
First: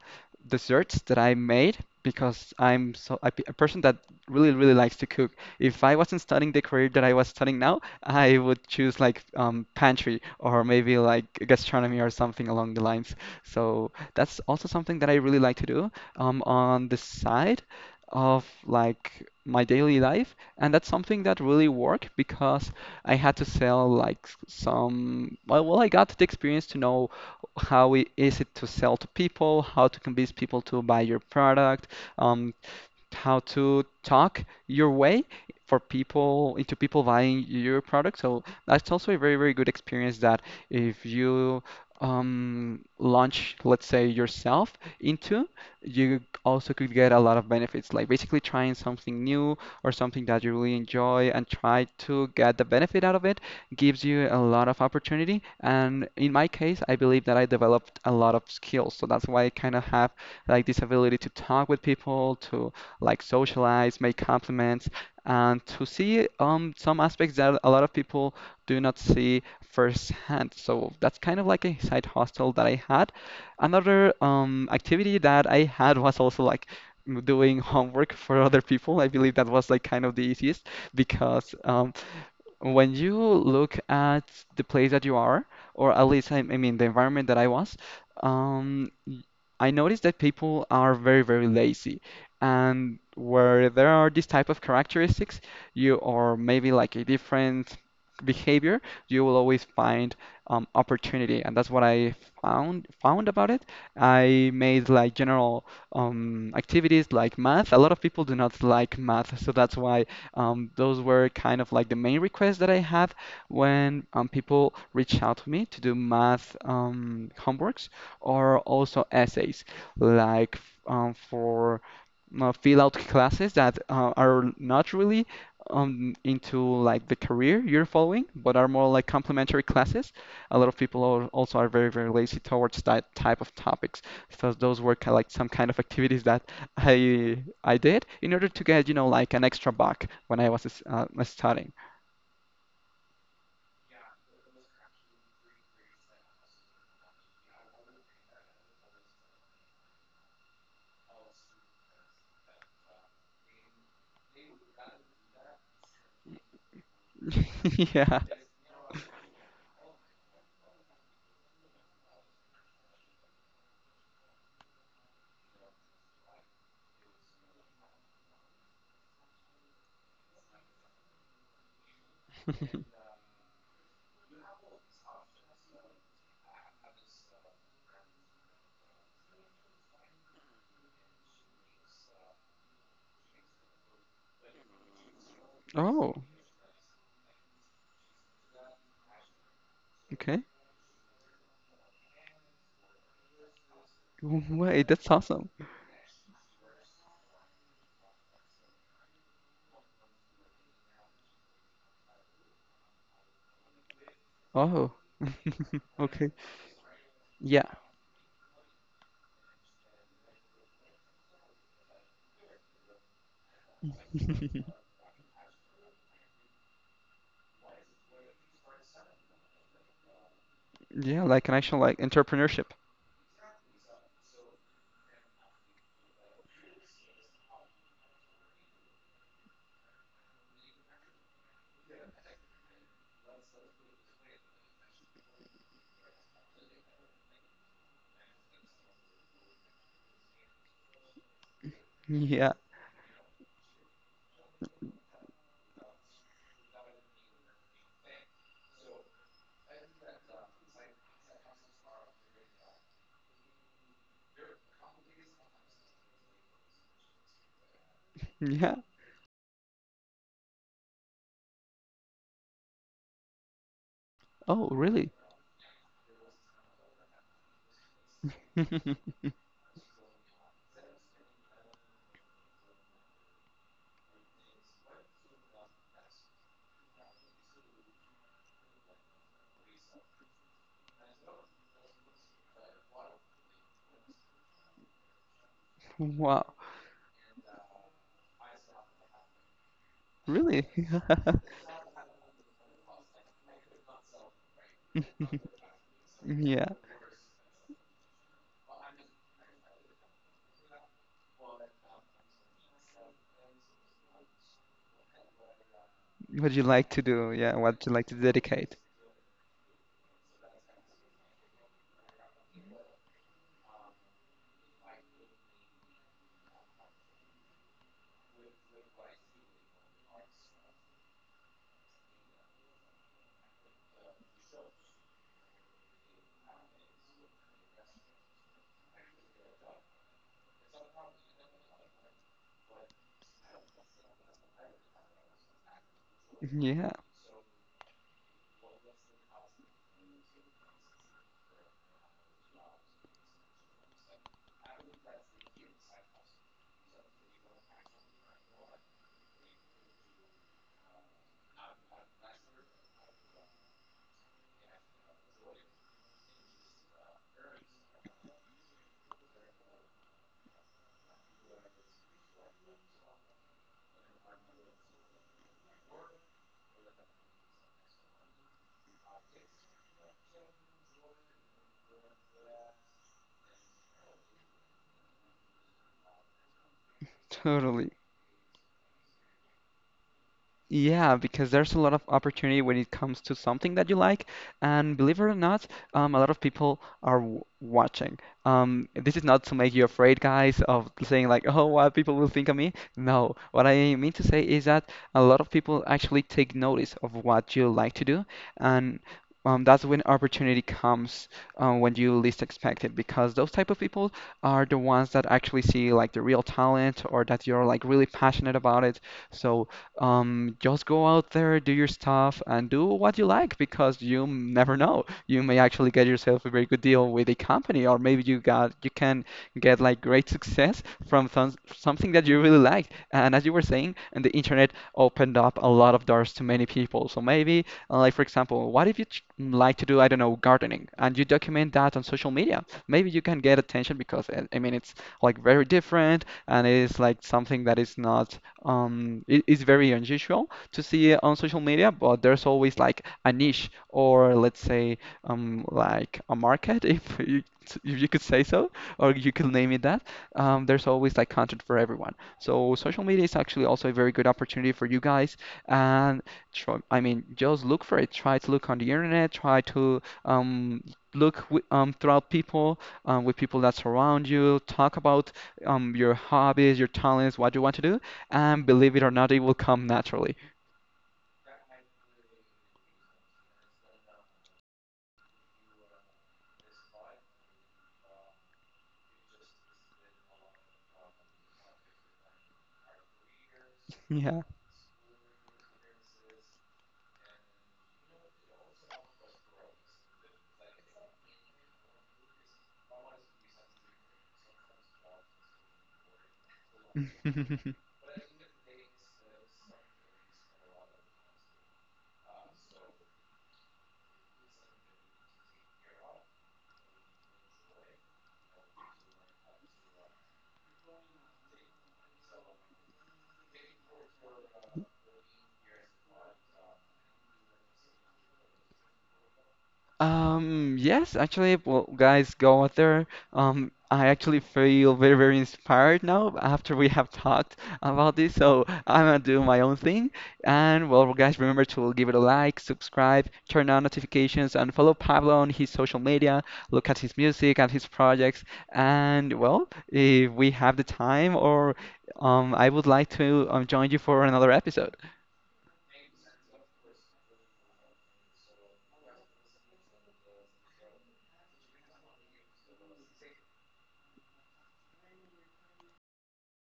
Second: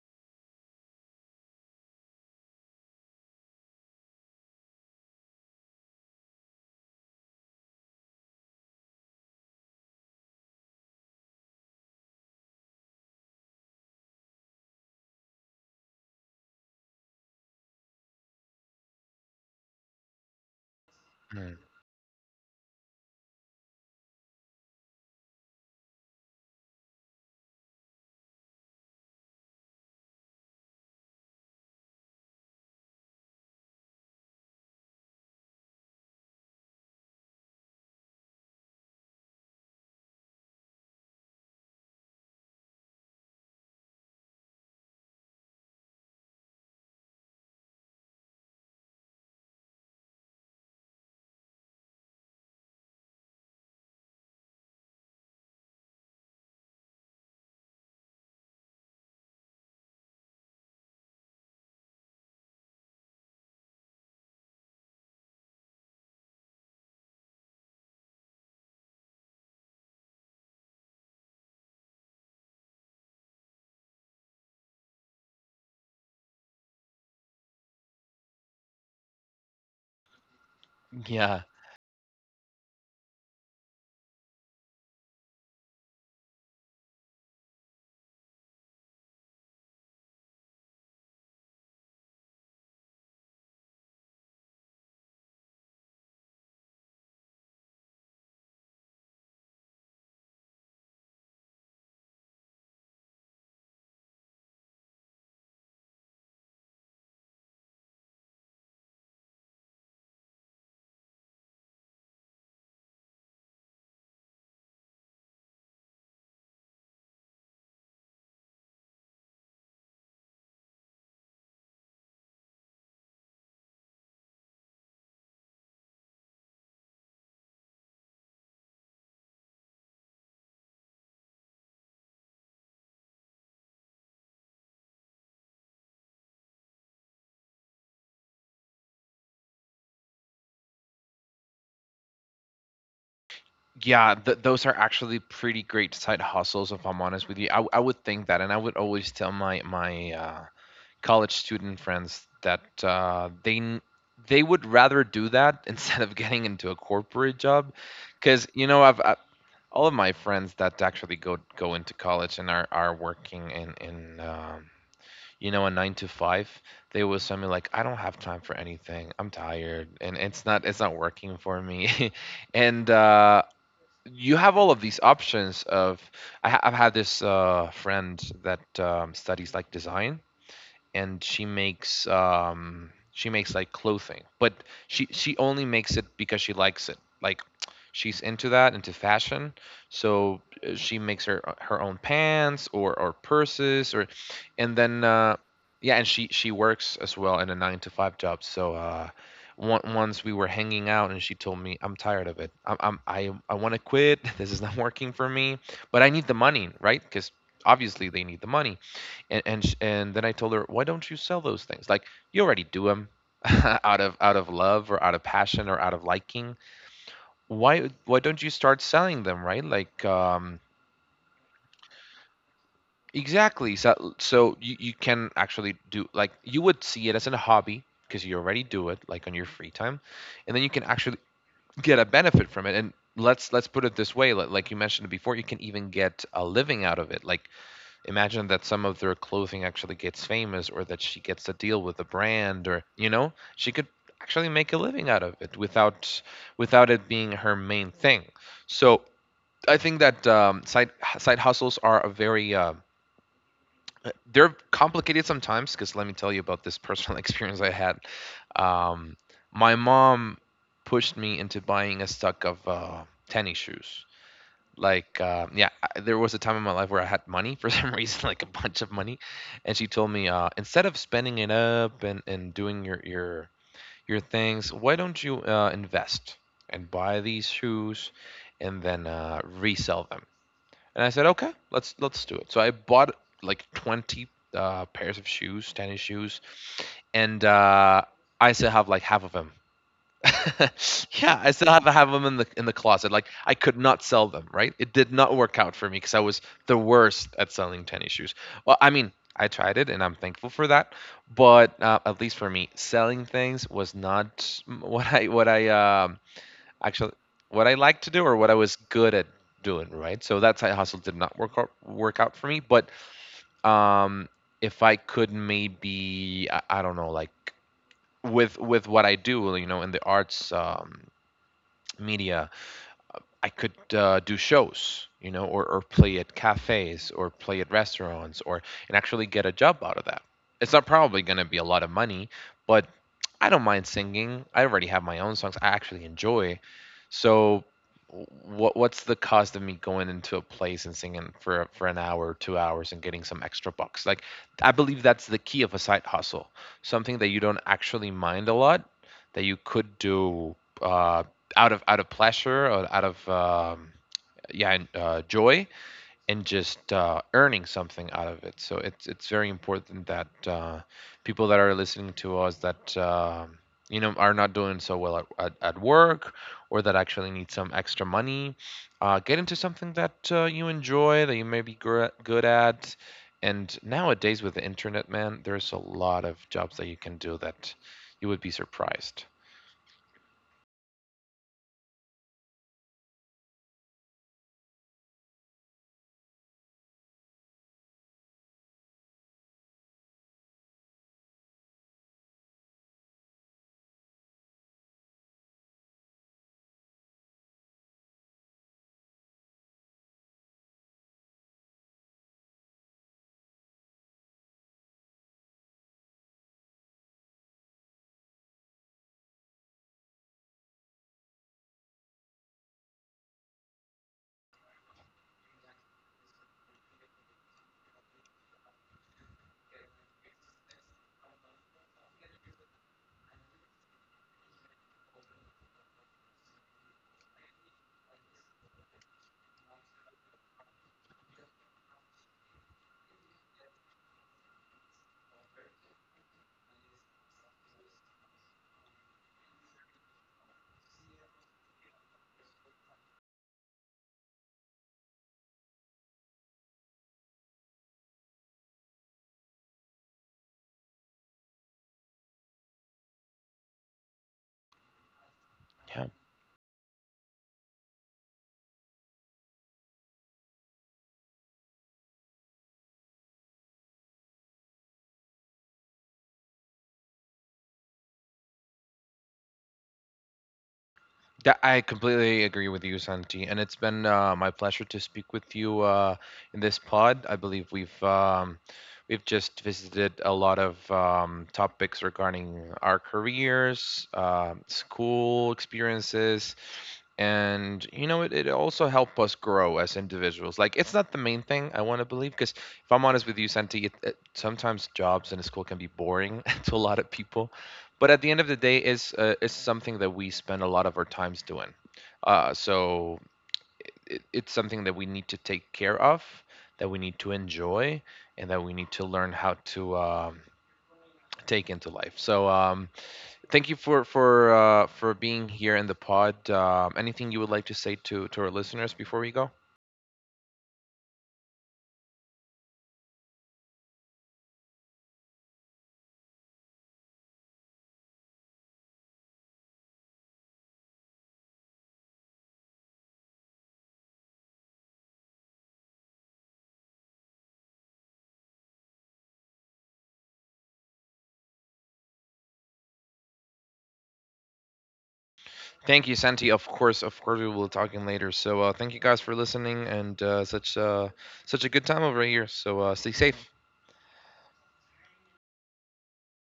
Speaker 2: desserts that I made because I'm so a person that really, really likes to cook. If I wasn't studying the career that I was studying now, I would choose like pantry or maybe like gastronomy or something along the lines. So that's also something that I really like to do on the side of like my daily life. And that's something that
Speaker 1: Mm.
Speaker 2: really worked because I had to sell like some, I got the experience to know how it is it to sell to people, how to convince people to buy your product, um, how to talk your way for people into people buying your product. So that's also a very, very good experience that if you launch, let's say, yourself into, you also could get a lot of benefits, like basically trying something new or something that you really enjoy and try to get the benefit out of it, gives you a lot of opportunity. And in my case, I believe that I developed a lot of skills. So that's why I kind of have like this ability to talk with people, to like socialize, make compliments, and to see some aspects that a lot of people do not see firsthand. So that's kind of like a side hustle that I had. Another activity that I had was also like doing homework for other people. I believe that was like kind of the easiest
Speaker 1: Yeah.
Speaker 2: because when you look at the place that you are, or at least I mean the environment that I was, um, y- I noticed that people are very, very lazy. And where there are these type of characteristics, you or maybe like a different behavior, you will always find opportunity, and that's what I found about it. I made like general activities like math. A lot of people do not like math, so that's why those were kind of like the main requests that I had when people reach out to me to do math homeworks or also essays, like for fill out classes that are not really into like the career you're following, but are more like complementary classes. A lot of people are, also are very, very lazy towards that type of topics. So those were kind of like some kind of activities that I did in order to get, you know, like an extra buck when I was studying.
Speaker 1: Yeah, those are actually pretty great side hustles, if I'm honest with you. I would think that, and I would always tell my college student friends that they would rather do that [LAUGHS] instead of getting into a corporate job
Speaker 2: [LAUGHS] Yeah.
Speaker 1: because you know I've, I all of my friends that actually go into college and are working in you know, a 9 to 5, they will send me like, "I don't have time for anything. I'm tired and it's not working for me." [LAUGHS] And
Speaker 2: [LAUGHS]
Speaker 1: You have all of these options of I've had this friend that studies like design, and she makes like clothing, but she only makes it
Speaker 2: Oh,
Speaker 1: because she likes it. Like she's into that, into fashion. So,
Speaker 2: okay.
Speaker 1: she makes her own pants or purses or, and
Speaker 2: Wait,
Speaker 1: then
Speaker 2: that's awesome.
Speaker 1: yeah, and she works as well in a 9 to 5 job. So once we were hanging out and she told me, I'm tired of it. I want to quit. [LAUGHS] This is not
Speaker 2: Oh,
Speaker 1: working for me,
Speaker 2: [LAUGHS]
Speaker 1: but I need
Speaker 2: okay.
Speaker 1: the money, right? Because
Speaker 2: Yeah.
Speaker 1: obviously they need the money. And then I told her, why don't you sell those things? Like, you already do them [LAUGHS] out of
Speaker 2: [LAUGHS]
Speaker 1: love or out of passion or out of liking. Why don't you start selling them, right?
Speaker 2: Yeah, like an actual like entrepreneurship.
Speaker 1: Exactly. So, so you can actually do, like, you would see it as a hobby because you already do it like on your free time, and then you can actually get a benefit from it and. Let's put it this way. Like you mentioned before, you can even get a living out of it. Like, imagine that some of their clothing actually gets famous or that she gets a deal with a
Speaker 2: Yeah.
Speaker 1: brand, or, you know, she could actually make a living out of it without without it being her main thing. So I think that, side hustles are a very, they're complicated sometimes, because let me tell you about this personal [LAUGHS] experience I had.
Speaker 2: Yeah.
Speaker 1: um, my mom pushed me into buying a stock of, tennis shoes.
Speaker 2: Oh, really?
Speaker 1: Like, yeah, there was a time in my life where I had money for some [LAUGHS] reason, like a bunch of money,
Speaker 2: [LAUGHS]
Speaker 1: and she told me, instead of spending it up and doing your things, why don't you, invest and buy these shoes and then, resell them. And I said, okay, let's do it. So I bought like 20, pairs of shoes, tennis shoes.
Speaker 2: Wow.
Speaker 1: And, I still have like half of them.
Speaker 2: Really?
Speaker 1: [LAUGHS] Yeah,
Speaker 2: [LAUGHS]
Speaker 1: I still have them in the closet. Like, I could not sell them, right? It did not work out for me because I was
Speaker 2: Yeah.
Speaker 1: the worst at selling tennis shoes. Well, I mean, I tried it and I'm thankful for that. But, at least for me, selling things was not what I um,
Speaker 2: What do you like to
Speaker 1: actually
Speaker 2: do? Yeah,
Speaker 1: what I
Speaker 2: what do you
Speaker 1: liked
Speaker 2: like
Speaker 1: to
Speaker 2: to
Speaker 1: do or what I was
Speaker 2: dedicate?
Speaker 1: good at doing, right? So that side hustle did not work out for me. But, um, if I could, maybe, I don't know, like with what I do, you know, in the arts, media. I could, do shows, you know, or play at cafes or play at restaurants, or, and actually get a job out of that. It's not probably going to be a lot of money, but I don't mind singing. I already have my own songs I actually enjoy.
Speaker 2: Yeah,
Speaker 1: So, what's the cost of me going into a place and singing for an hour, 2 hours, and getting some extra bucks? Like, I believe that's the key of a side hustle. Something that you don't actually mind a lot, that you could do, uh out of pleasure or out of yeah, and, joy, and just, earning something out of it. So it's very important that, people that are listening to us, that you know, are not doing so well at work, or that actually need some extra money, get into something that, you enjoy, that you may be good at. And nowadays with the internet, man, there's a lot of jobs that you can do that
Speaker 2: totally.
Speaker 1: you would be surprised.
Speaker 2: Yeah, because there's a lot of opportunity when it comes to something that you like, and believe it or not, a lot of people are w watching. This is not to make you afraid, guys, of saying like, "Oh, what people will think of me." No, what I mean to say is that a lot of people actually take notice of what you like to do, and that's when opportunity comes when you least expect it, because those type of people are the ones that actually see like the real talent or that you're like really passionate about it. So. Just go out there, do your stuff, and do what you like because never know. You may actually get yourself a very good deal with a company, or maybe you can get like great success from something that you really liked. And as you were saying, and the internet opened up a lot of doors to many people. So maybe, like for example, what if you like to do, I don't know, gardening, and you document that on social media? Maybe you can get attention because I mean it's like very different and it's like something that is not it is very unusual to see on social media, but there's always like a niche or let's say like a market [LAUGHS] if you could say so or you could name it that. There's always like content for everyone. So social media is actually also a very good opportunity for you guys
Speaker 1: Yeah,
Speaker 2: and try, I mean just look for it. Try to look on the internet, try to um look throughout people with people that surround you, talk about your hobbies, your talents, what you want to do, and believe it or not, it will come naturally.
Speaker 1: that I completely agree with you, Santi, and it's been, my pleasure to speak with you, in this pod. I believe we've, we've just visited a lot of, topics regarding our careers,
Speaker 2: Yeah.
Speaker 1: school experiences, and you know, it also helped us grow as individuals. Like, it's not the main thing, I want to believe, because if I'm honest with you, Santi, it sometimes jobs in school can be boring [LAUGHS] to a lot of people.
Speaker 2: [LAUGHS]
Speaker 1: But at the end of the day, is, is something that we spend a lot of our times doing. So it's something that we need to take care of, that we need to enjoy, and that we need to learn how to, take into life. So, thank you for for being here in the pod. Anything you would like to say to our listeners before we go?
Speaker 2: Yes, actually, well, guys, go out there. I actually feel very, very inspired now after we have talked about this. So I'm gonna do my own thing. And well, guys, remember to give it a like, subscribe, turn on notifications, and follow Pablo on his social media. Look at his music and his projects. And well, if we have the time, or I would like to join you for another episode.
Speaker 1: Thank you, Santi. Of course, of course, we will be talking later. So, thank you guys for listening, and, such, such a good time over here. So, stay safe.